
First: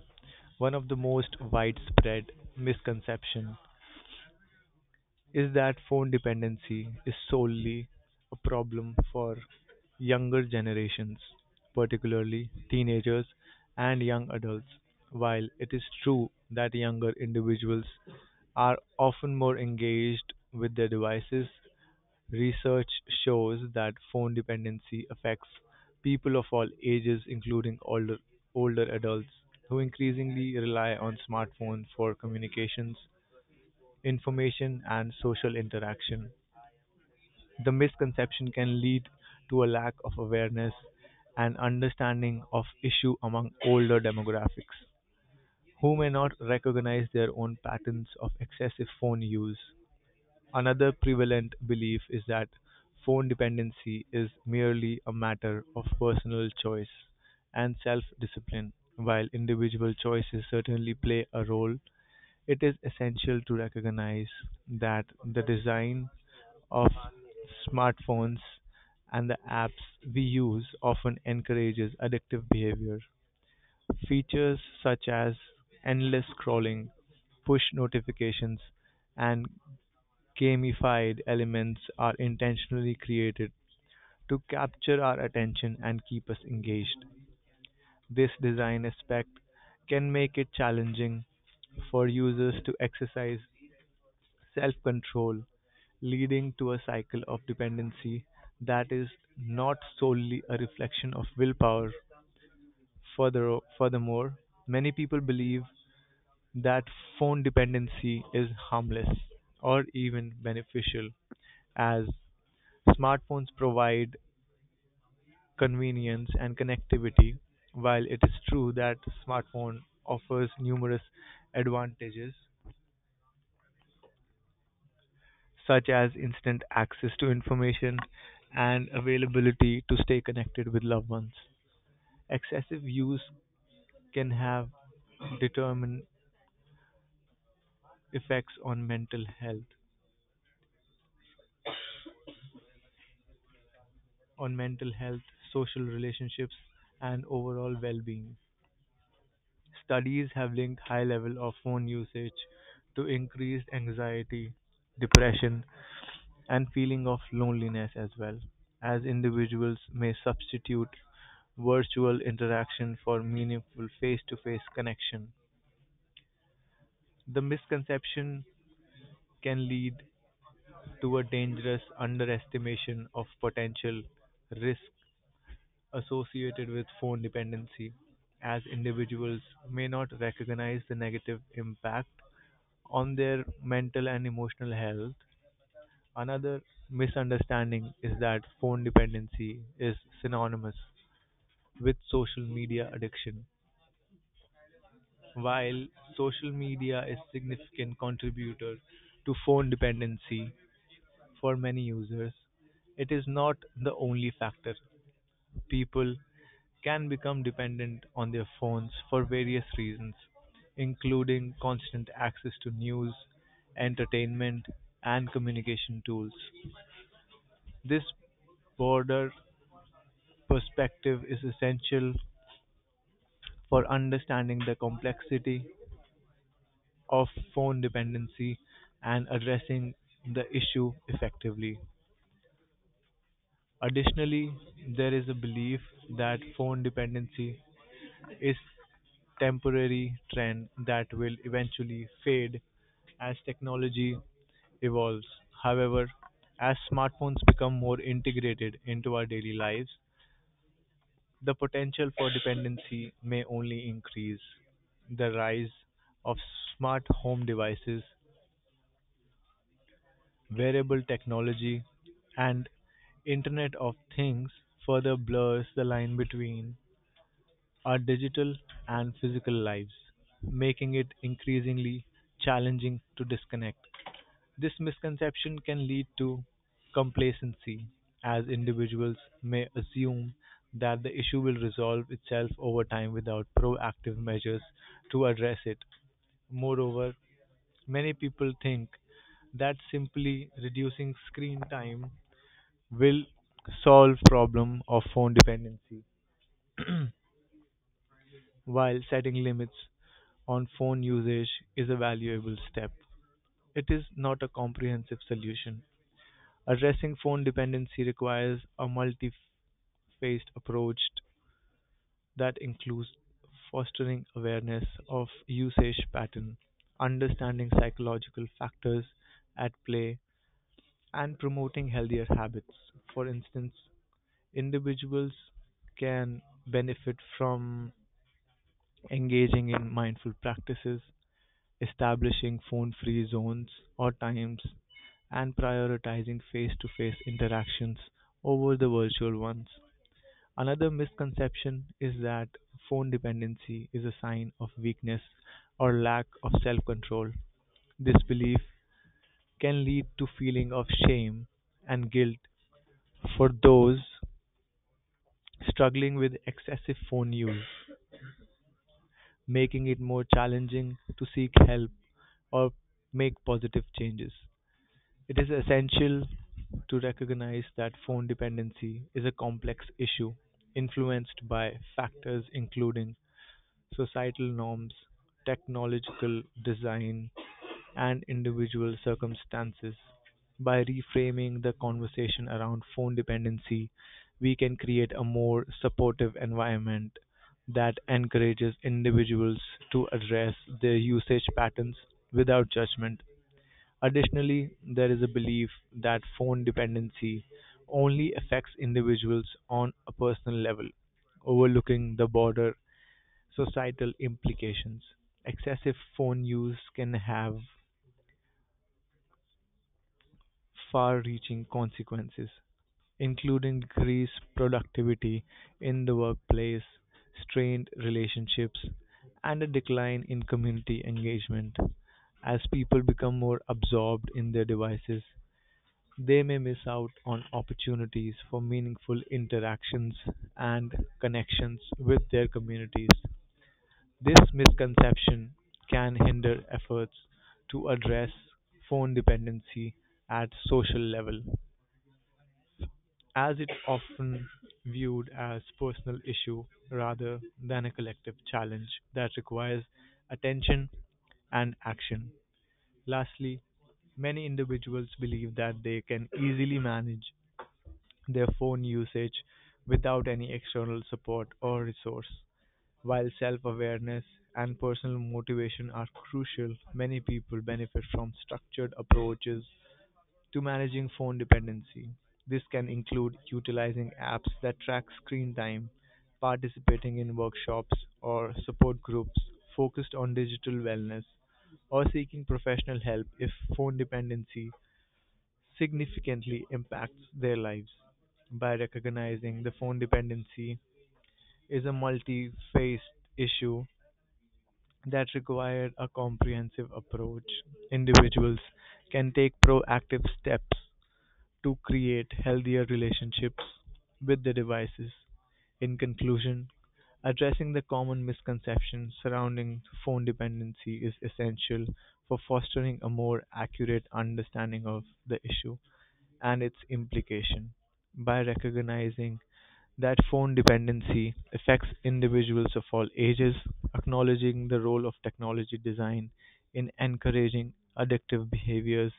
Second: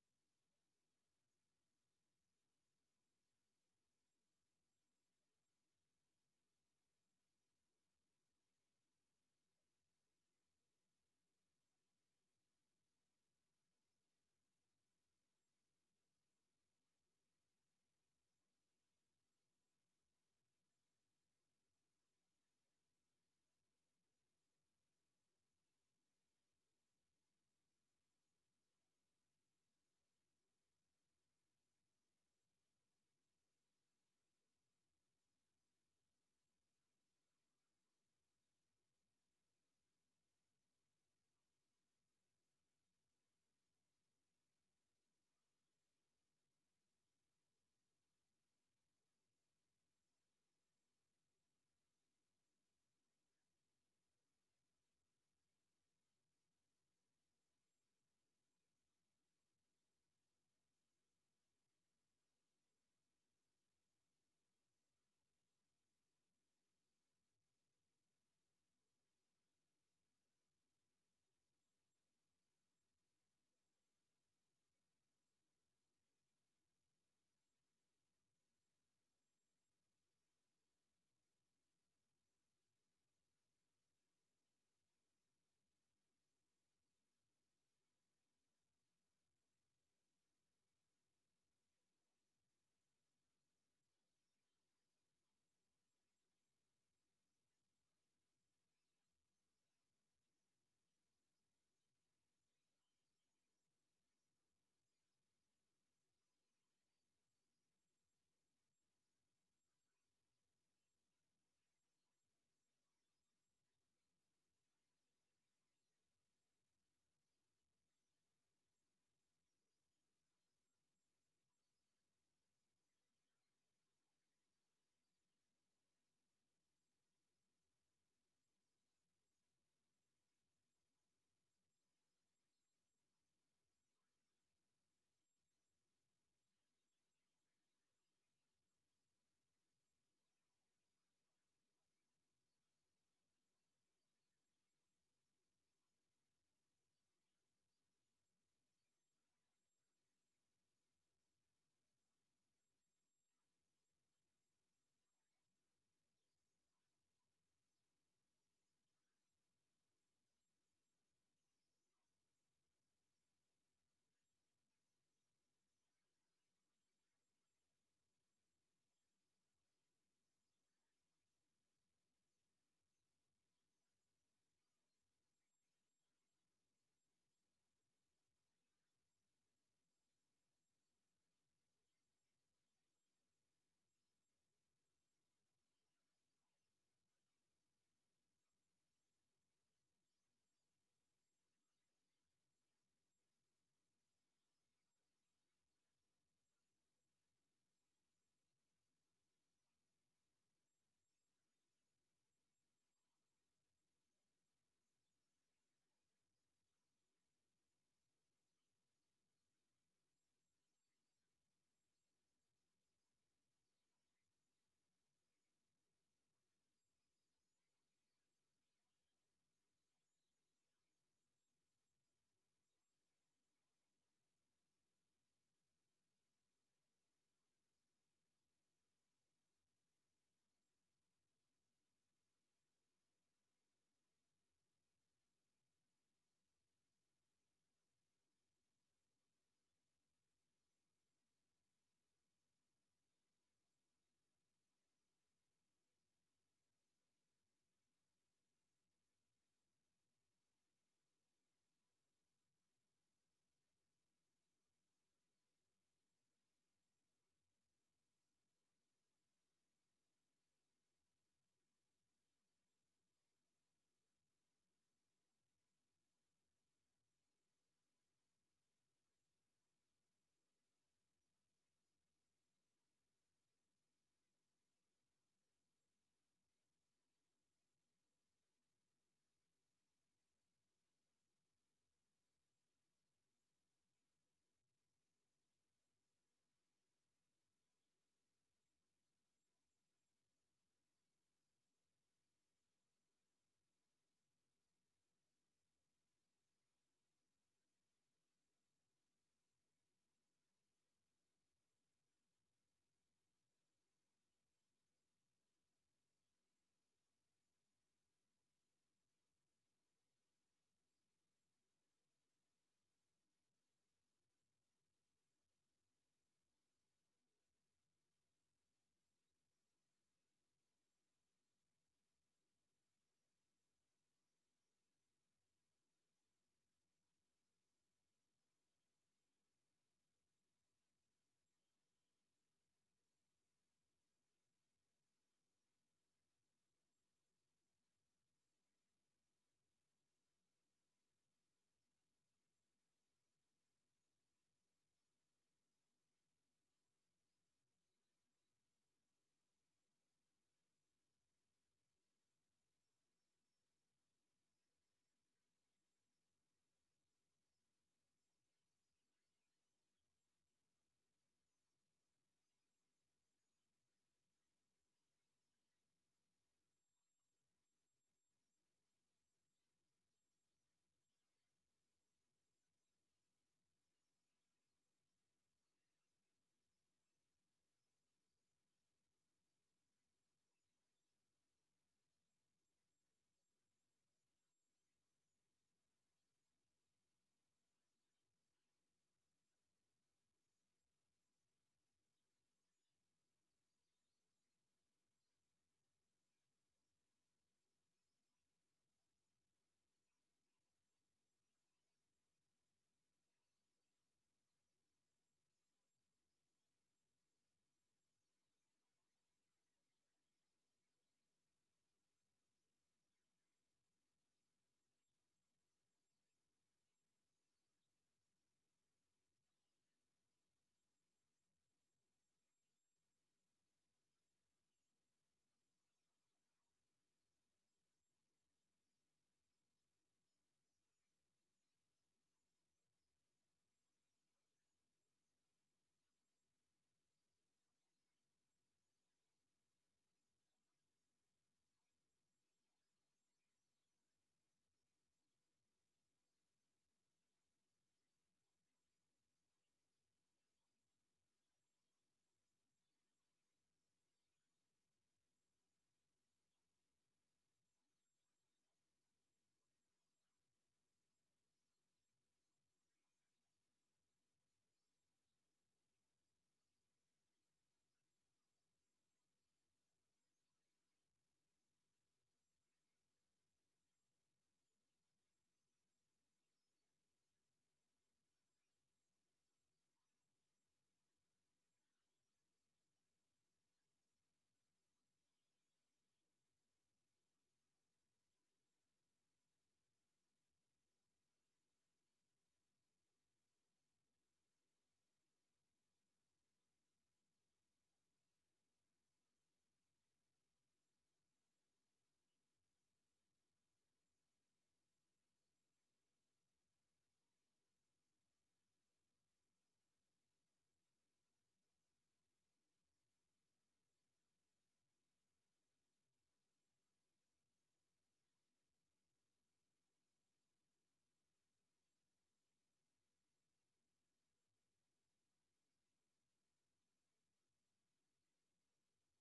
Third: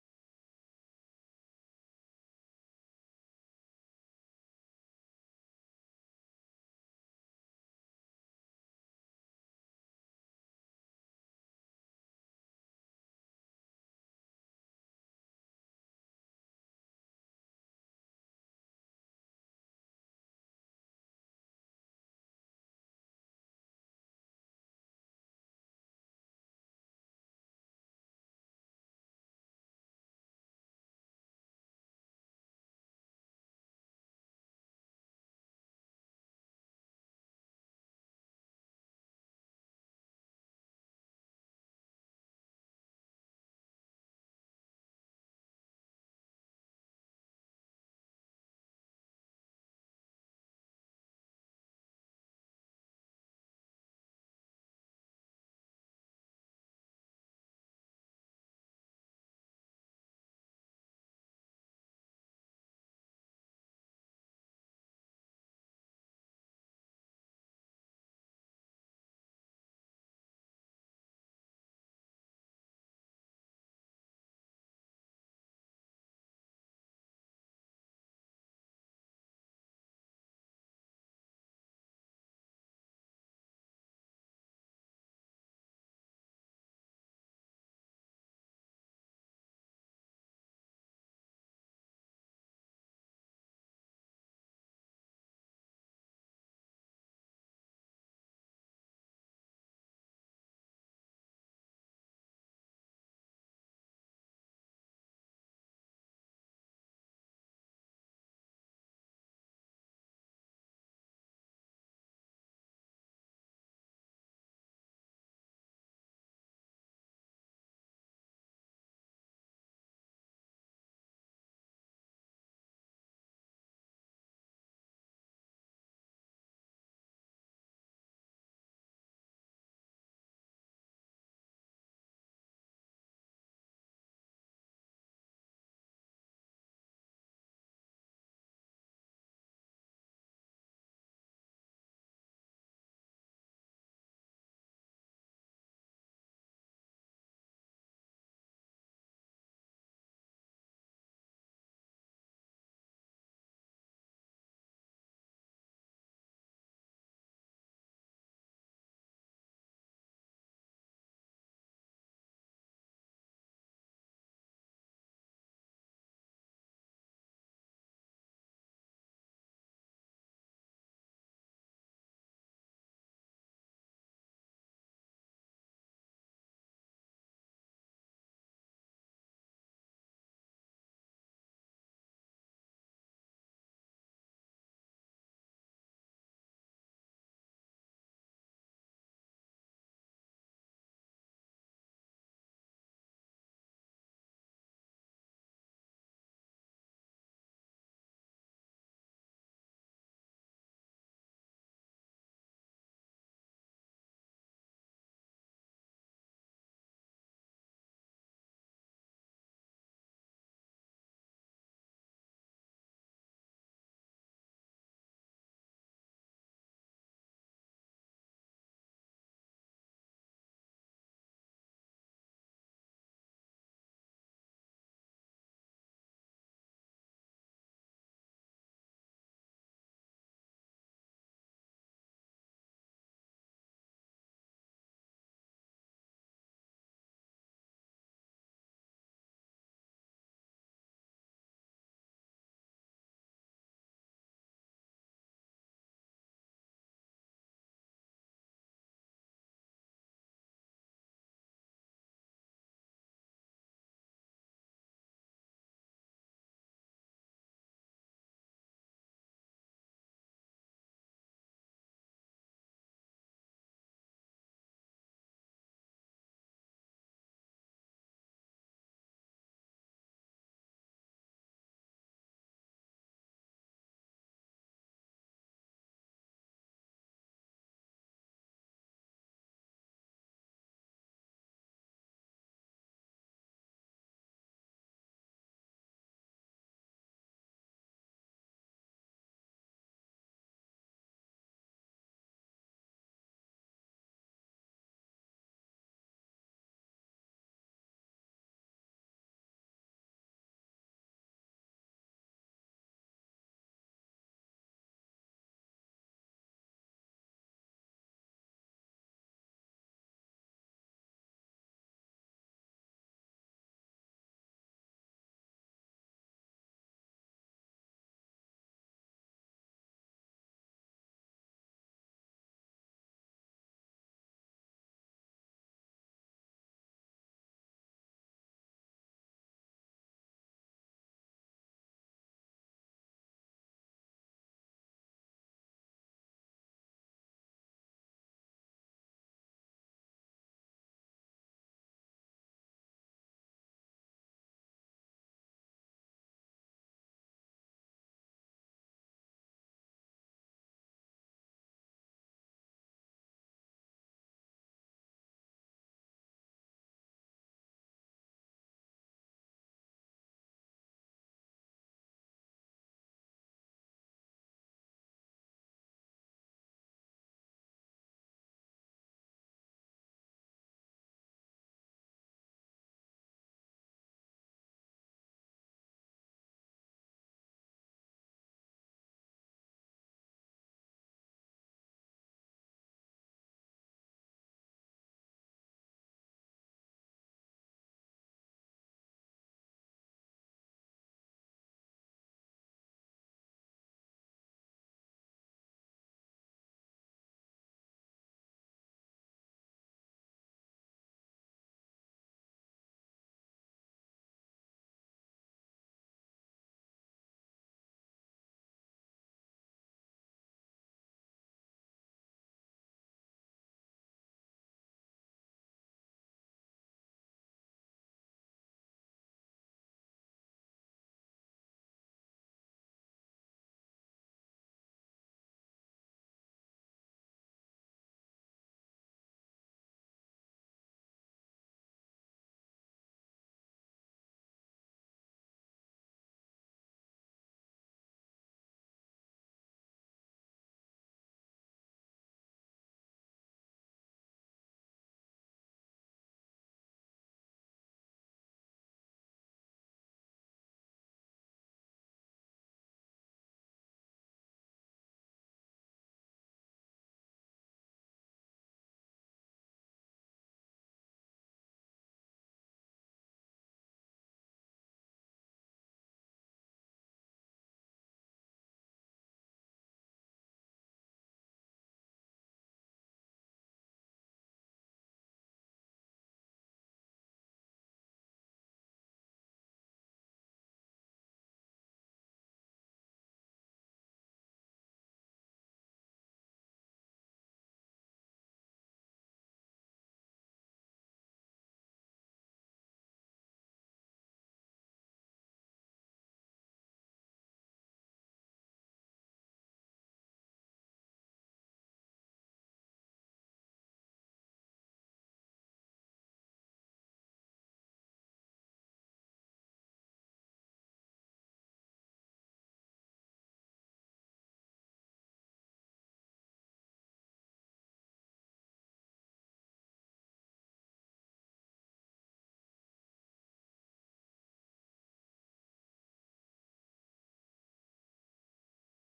A: One of the most widespread misconceptions is that phone dependency is solely a problem for younger generations, particularly teenagers and young adults. While it is true that younger individuals are often more engaged with their devices, research shows that phone dependency affects people of all ages, including older adults who increasingly rely on smartphones for communications information, and social interaction. The misconception can lead to a lack of awareness and understanding of issue among older demographics who may not recognize their own patterns of excessive phone use. Another prevalent belief is that phone dependency is merely a matter of personal choice and self discipline. While individual choices certainly play a role, it is essential to recognize that the design of smartphones and the apps we use often encourages addictive behavior. Features such as endless scrolling, push notifications, and gamified elements are intentionally created to capture our attention and keep us engaged. This design aspect can make it challenging for users to exercise self-control, leading to a cycle of dependency that is not solely a reflection of willpower. Furthermore, many people believe that phone dependency is harmless or even beneficial, as smartphones provide convenience and connectivity. While it is true that smartphone offers numerous advantages, such as instant access to information and availability to stay connected with loved ones. Excessive use can have determined effects on mental health, social relationships, and overall well-being. Studies have linked high level of phone usage to increased anxiety, depression, and feeling of loneliness as well, as individuals may substitute virtual interaction for meaningful face-to-face connection. The misconception can lead to a dangerous underestimation of potential risk associated with phone dependency, as individuals may not recognize the negative impact on their mental and emotional health. Another misunderstanding is that phone dependency is synonymous with social media addiction. While social media is significant contributor to phone dependency for many users, it is not the only factor. People can become dependent on their phones for various reasons, including constant access to news, entertainment, and communication tools. This broader perspective is essential for understanding the complexity of phone dependency and addressing the issue effectively. Additionally, there is a belief that phone dependency is temporary trend that will eventually fade as technology evolves. However, as smartphones become more integrated into our daily lives, the potential for dependency may only increase. The rise of smart home devices, wearable technology, and Internet of Things further blurs the line between our digital and physical lives, making it increasingly challenging to disconnect. This misconception can lead to complacency, as individuals may assume that the issue will resolve itself over time without proactive measures to address it. Moreover, many people think that simply reducing screen time will solve problem of phone dependency while setting limits on phone usage is a valuable step. It is not a comprehensive solution. Addressing phone dependency requires a multi phased approach that includes fostering awareness of usage pattern, understanding psychological factors at play, and promoting healthier habits. For instance, individuals can benefit from engaging in mindful practices establishing phone-free zones or times, and prioritizing face-to-face interactions over the virtual ones. Another misconception is that phone dependency is a sign of weakness or lack of self-control. This belief can lead to feeling of shame and guilt for those struggling with excessive phone use, making it more challenging to seek help or make positive changes. It is essential to recognize that phone dependency is a complex issue influenced by factors including societal norms, technological design, and individual circumstances. By reframing the conversation around phone dependency, we can create a more supportive environment that encourages individuals to address their usage patterns without judgment. Additionally, there is a belief that phone dependency only affects individuals on a personal level, overlooking the broader societal implications. Excessive phone use can have far reaching consequences, including decreased productivity in the workplace, strained relationships, and a decline in community engagement as people become more absorbed in their devices. They may miss out on opportunities for meaningful interactions and connections with their communities. This misconception can hinder efforts to address phone dependency at social level, as it's often viewed as personal issue rather than a collective challenge that requires attention and action. Lastly, many individuals believe that they can easily manage their phone usage without any external support or resource. While self awareness and personal motivation are crucial, many people benefit from structured approaches to managing phone dependency. This can include utilizing apps that track screen time, participating in workshops or support groups focused on digital wellness, or seeking professional help if phone dependency significantly impacts their lives. By recognizing the phone dependency is a multi-faced issue that requires a comprehensive approach, individuals can take proactive steps to create healthier relationships with the devices. In conclusion, addressing the common misconceptions surrounding phone dependency is essential for fostering a more accurate understanding of the issue and its implication. By recognizing that phone dependency affects individuals of all ages, acknowledging the role of technology design in encouraging addictive behaviors,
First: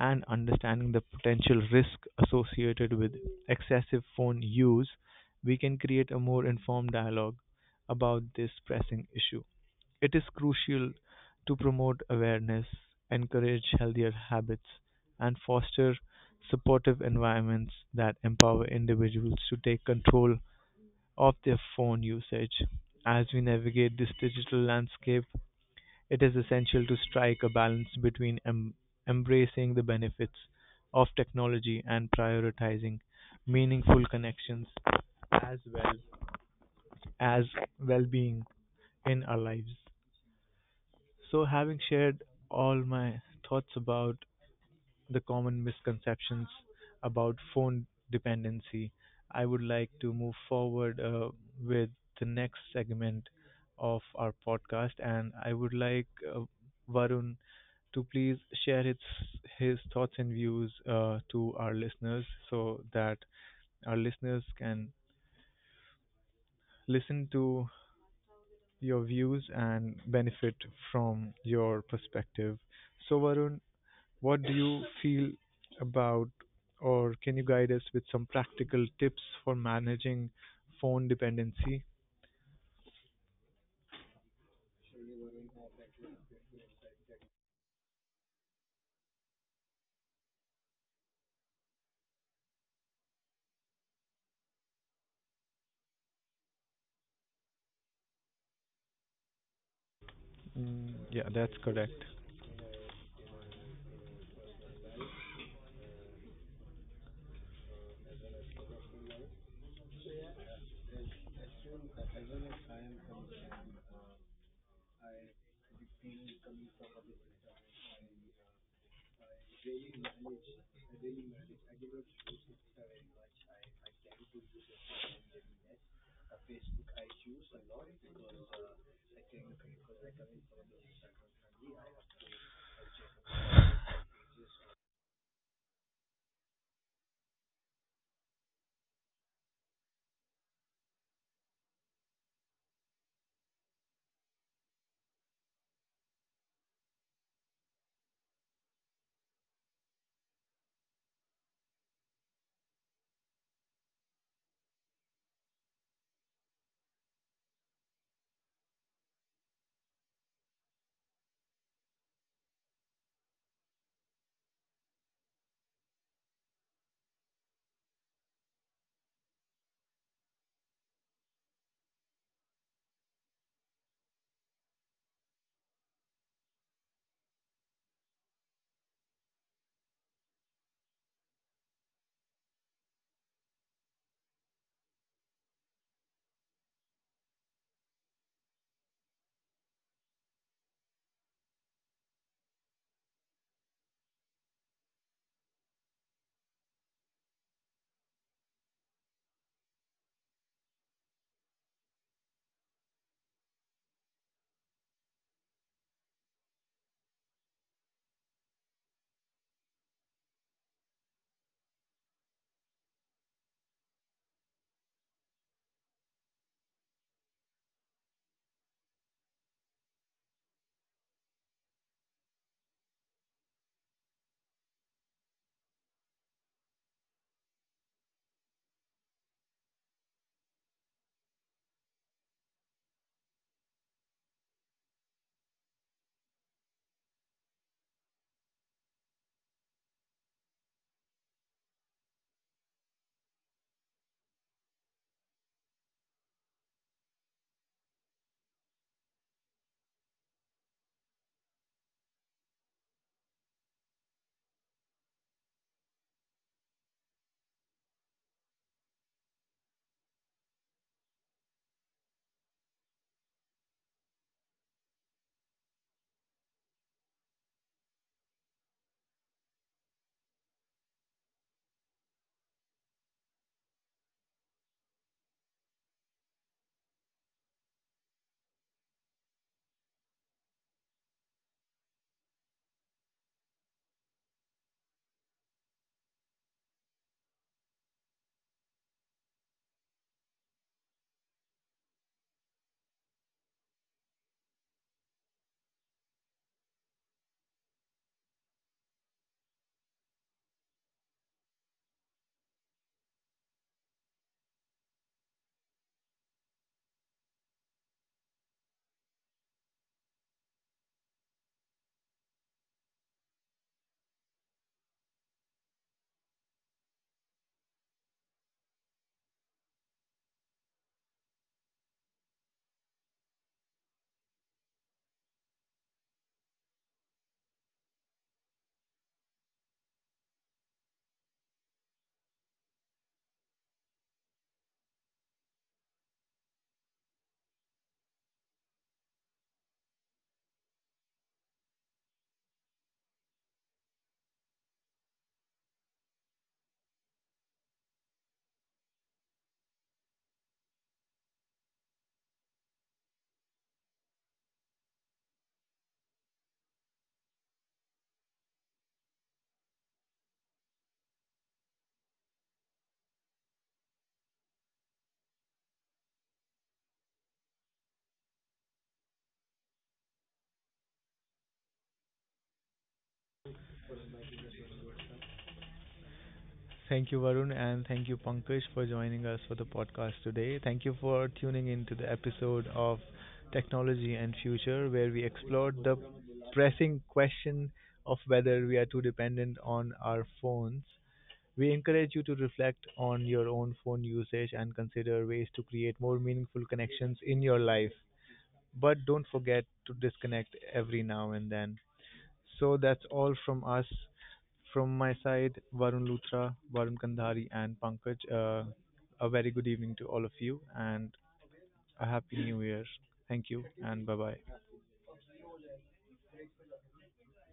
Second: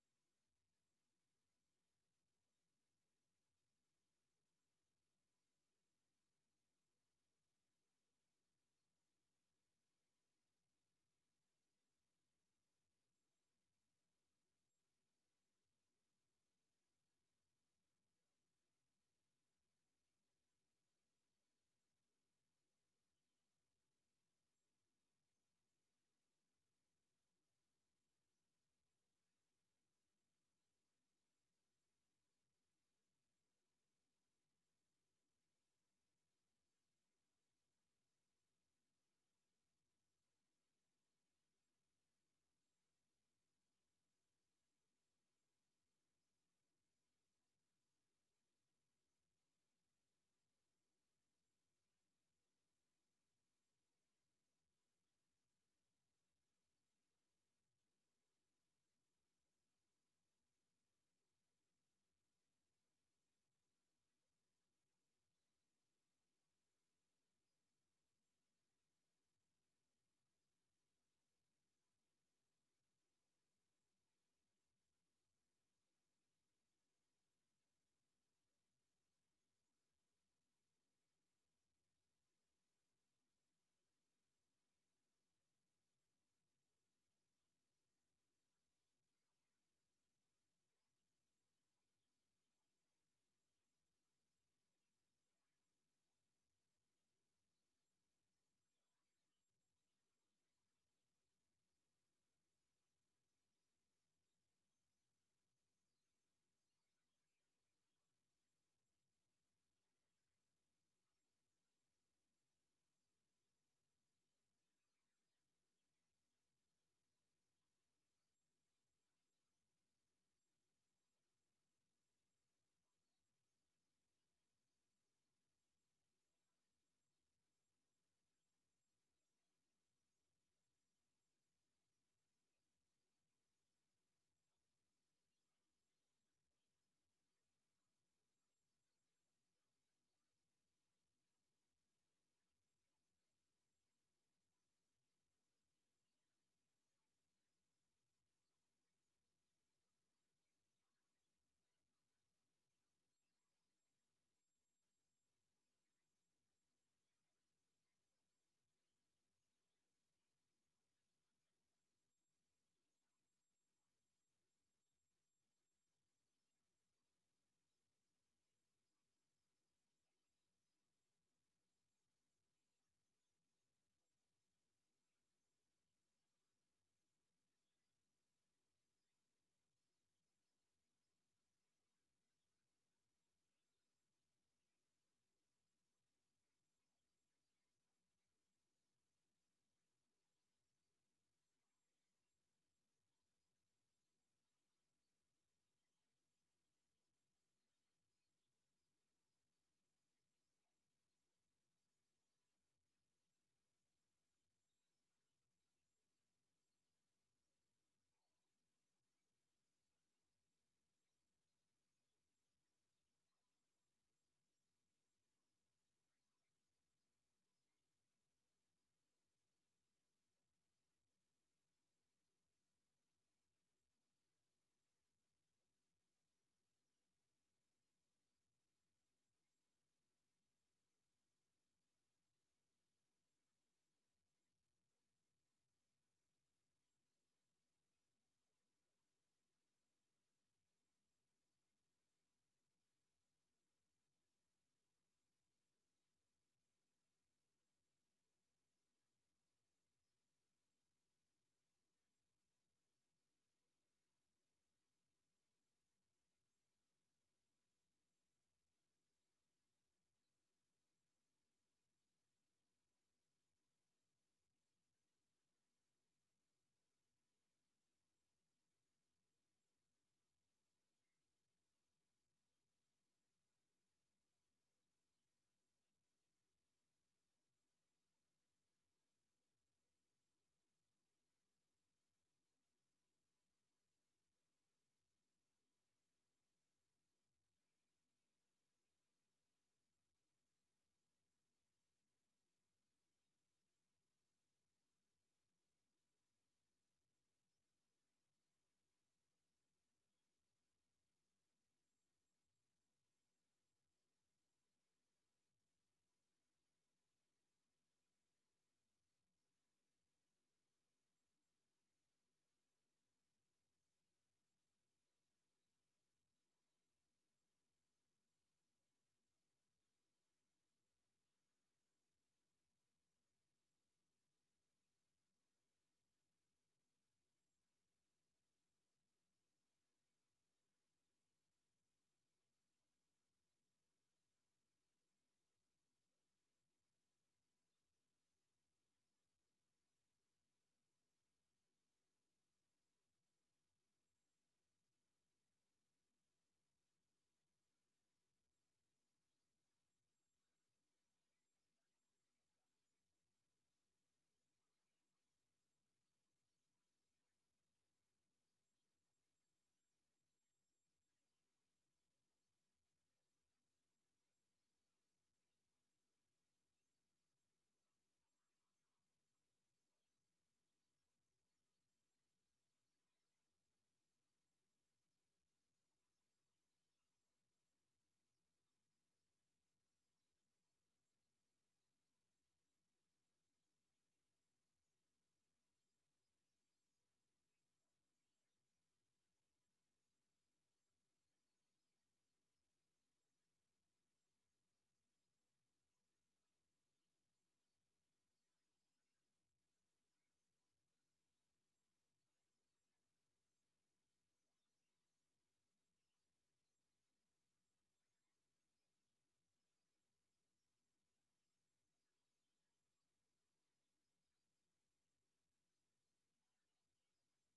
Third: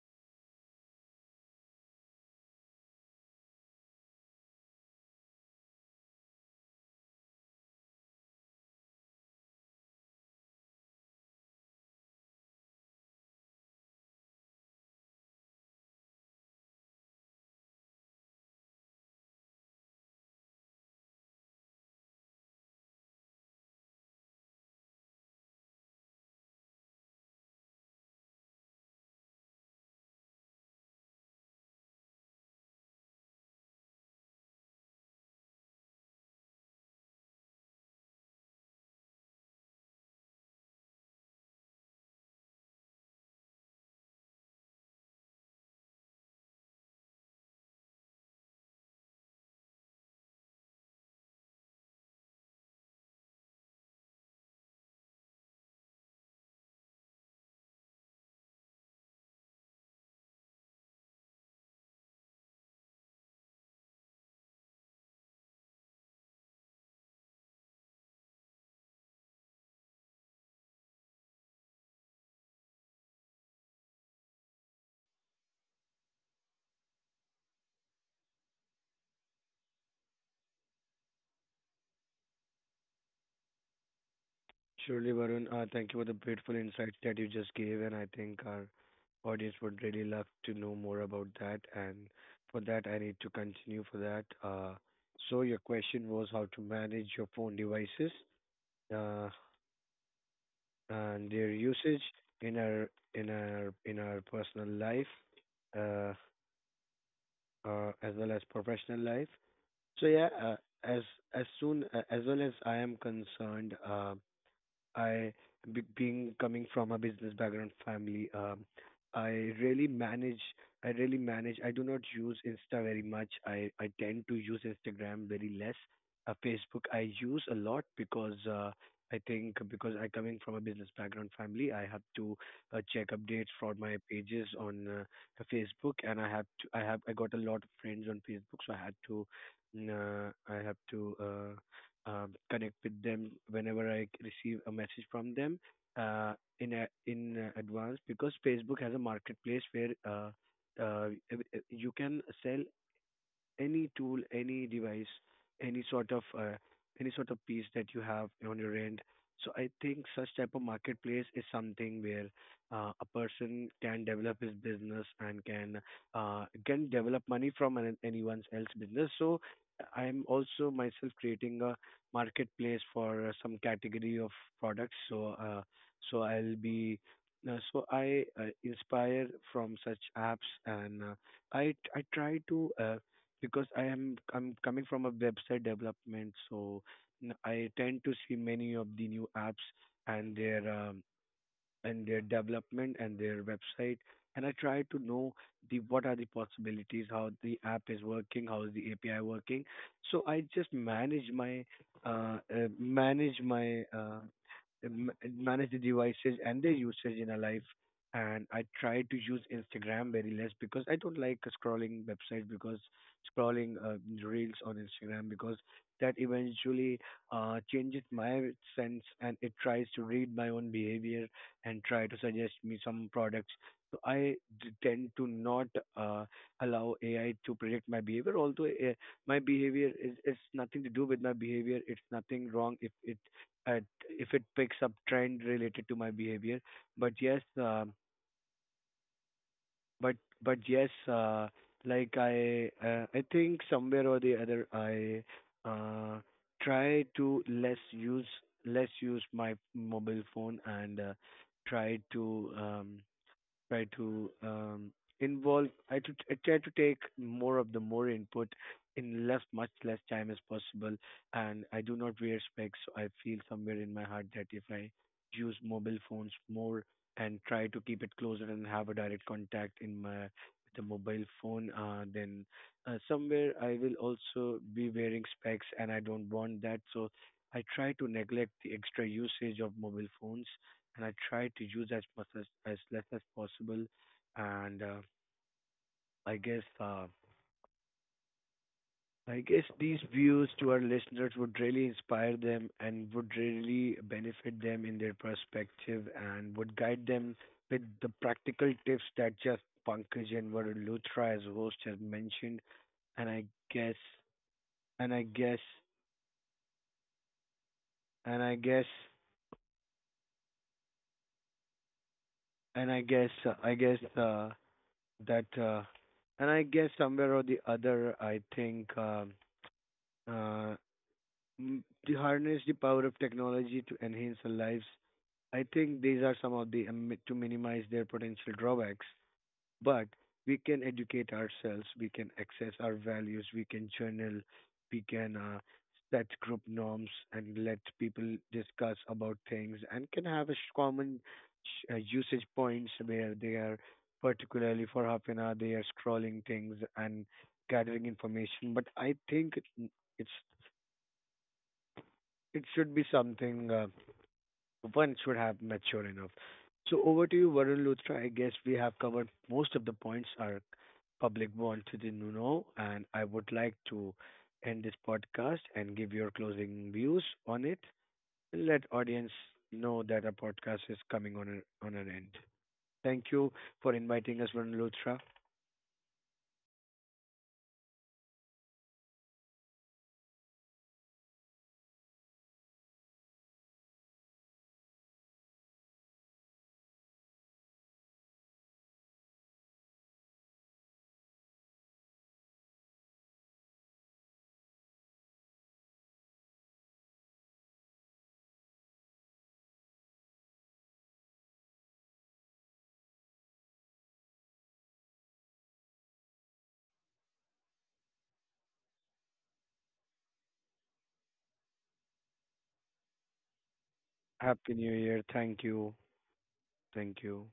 A: and understanding the potential risk associated with excessive phone use, we can create a more informed dialogue about this pressing issue. It is crucial to promote awareness, encourage healthier habits, and foster supportive environments that empower individuals to take control of their phone usage. As we navigate this digital landscape, it is essential to strike a balance between embracing the benefits of technology and prioritizing meaningful connections as well as well being in our lives. So, having shared all my thoughts about the common misconceptions about phone dependency, I would like to move forward with the next segment of our podcast, and I would like uh, Varun to please share his thoughts and views to our listeners, so that our listeners can listen to your views and benefit from your perspective. So, Varun, what do you feel about, or can you guide us with some practical tips for managing phone dependency?
B: Surely, Varun, thank you for the beautiful insights that you just gave, and I think our audience would really love to know more about that. And for that, I need to continue for that. So your question was how to manage your phone devices uh,
A: Mm, yeah,
B: and their
A: that's
B: usage
A: correct.
B: in our in our personal life uh, as well as professional life. So yeah, as as soon as well as I am concerned, I, being coming from a business background family, I really manage. I really manage. I do not use Insta very much. I tend to use Instagram very less. Facebook I use a lot because I think because I coming from a business background family, I have to check updates for my pages on Facebook, and I have to. I have. I got a lot of friends on Facebook, so I had to. Mm. I have to. Connect with them whenever I receive a message from them, uh, in a, in advance, because Facebook has a marketplace where uh, you can sell any tool, any device, any sort of uh, any sort of piece that you have on your end. So I think such type of marketplace is something where a person can develop his business and can develop money from an, anyone's else business. So I'm also myself creating a marketplace for some category of products. So so I'll be so I inspire from such apps. And I try to because I'm coming from a website development, so I tend to see many of the new apps and their um, and their development and their website, and I try to know the what are the possibilities, how the app is working, how is the API working. So I just manage my manage my manage the devices and their usage in a life. And I try to use Instagram very less because I don't like scrolling websites, because scrolling reels on Instagram, because that eventually changes my sense and it tries to read my own behavior and try to suggest me some products. So I tend to not uh, allow AI to predict my behavior. Although my behavior is, it's nothing to do with my behavior. It's nothing wrong uh, if it picks up trend related to my behavior. But yes, uh, but but yes, like I, I think somewhere or the other I uh, try to less use my mobile phone, and try to try to um, involve I, to, I try to take more of the more input in less, much less time as possible. And I do not wear specs, so I feel somewhere in my heart that if I use mobile phones more and try to keep it closer and have a direct contact in my with the mobile phone, then somewhere I will also be wearing specs, and I don't want that. So I try to neglect the extra usage of mobile phones, and I try to use as much as less as possible. And I guess uh, I guess these views to our listeners would really inspire them and would really benefit them in their perspective and would guide them with the practical tips that just Pankaj and Varun Luthra as host has mentioned. And I guess and I guess and I guess and I guess that and I guess Somewhere or the other I think, uh, to harness the power of technology to enhance our lives. I think these are some of the to minimize their potential drawbacks, but we can educate ourselves, we can access our values, we can journal, we can set group norms and let people discuss about things and can have a common usage points where they are particularly for half an hour they are scrolling things and gathering information. But I think it's, it should be something one should have mature enough. So over to you, Varun Luthra. I guess we have covered most of the points our public wanted to know, and I would like to end this podcast and give your closing views on it. Let audience know that our podcast is coming on a, on an end. Thank you for inviting us, Varun Luthra.
A: Thank you, Varun, and thank you, Pankaj, for joining us for the podcast today. Thank you for tuning in to the episode of Technology and Future, where we explored the pressing question of whether we are too dependent on our phones. We encourage you to reflect on your own phone usage and consider ways to create more meaningful connections in your life. But don't forget to disconnect every now and then. So that's all from us. From my side, Varun Luthra, Varun Kandhari, and Pankaj, a very good evening to all of you and a happy new year. Thank you and bye bye.
B: Happy New Year. Thank you. Thank you.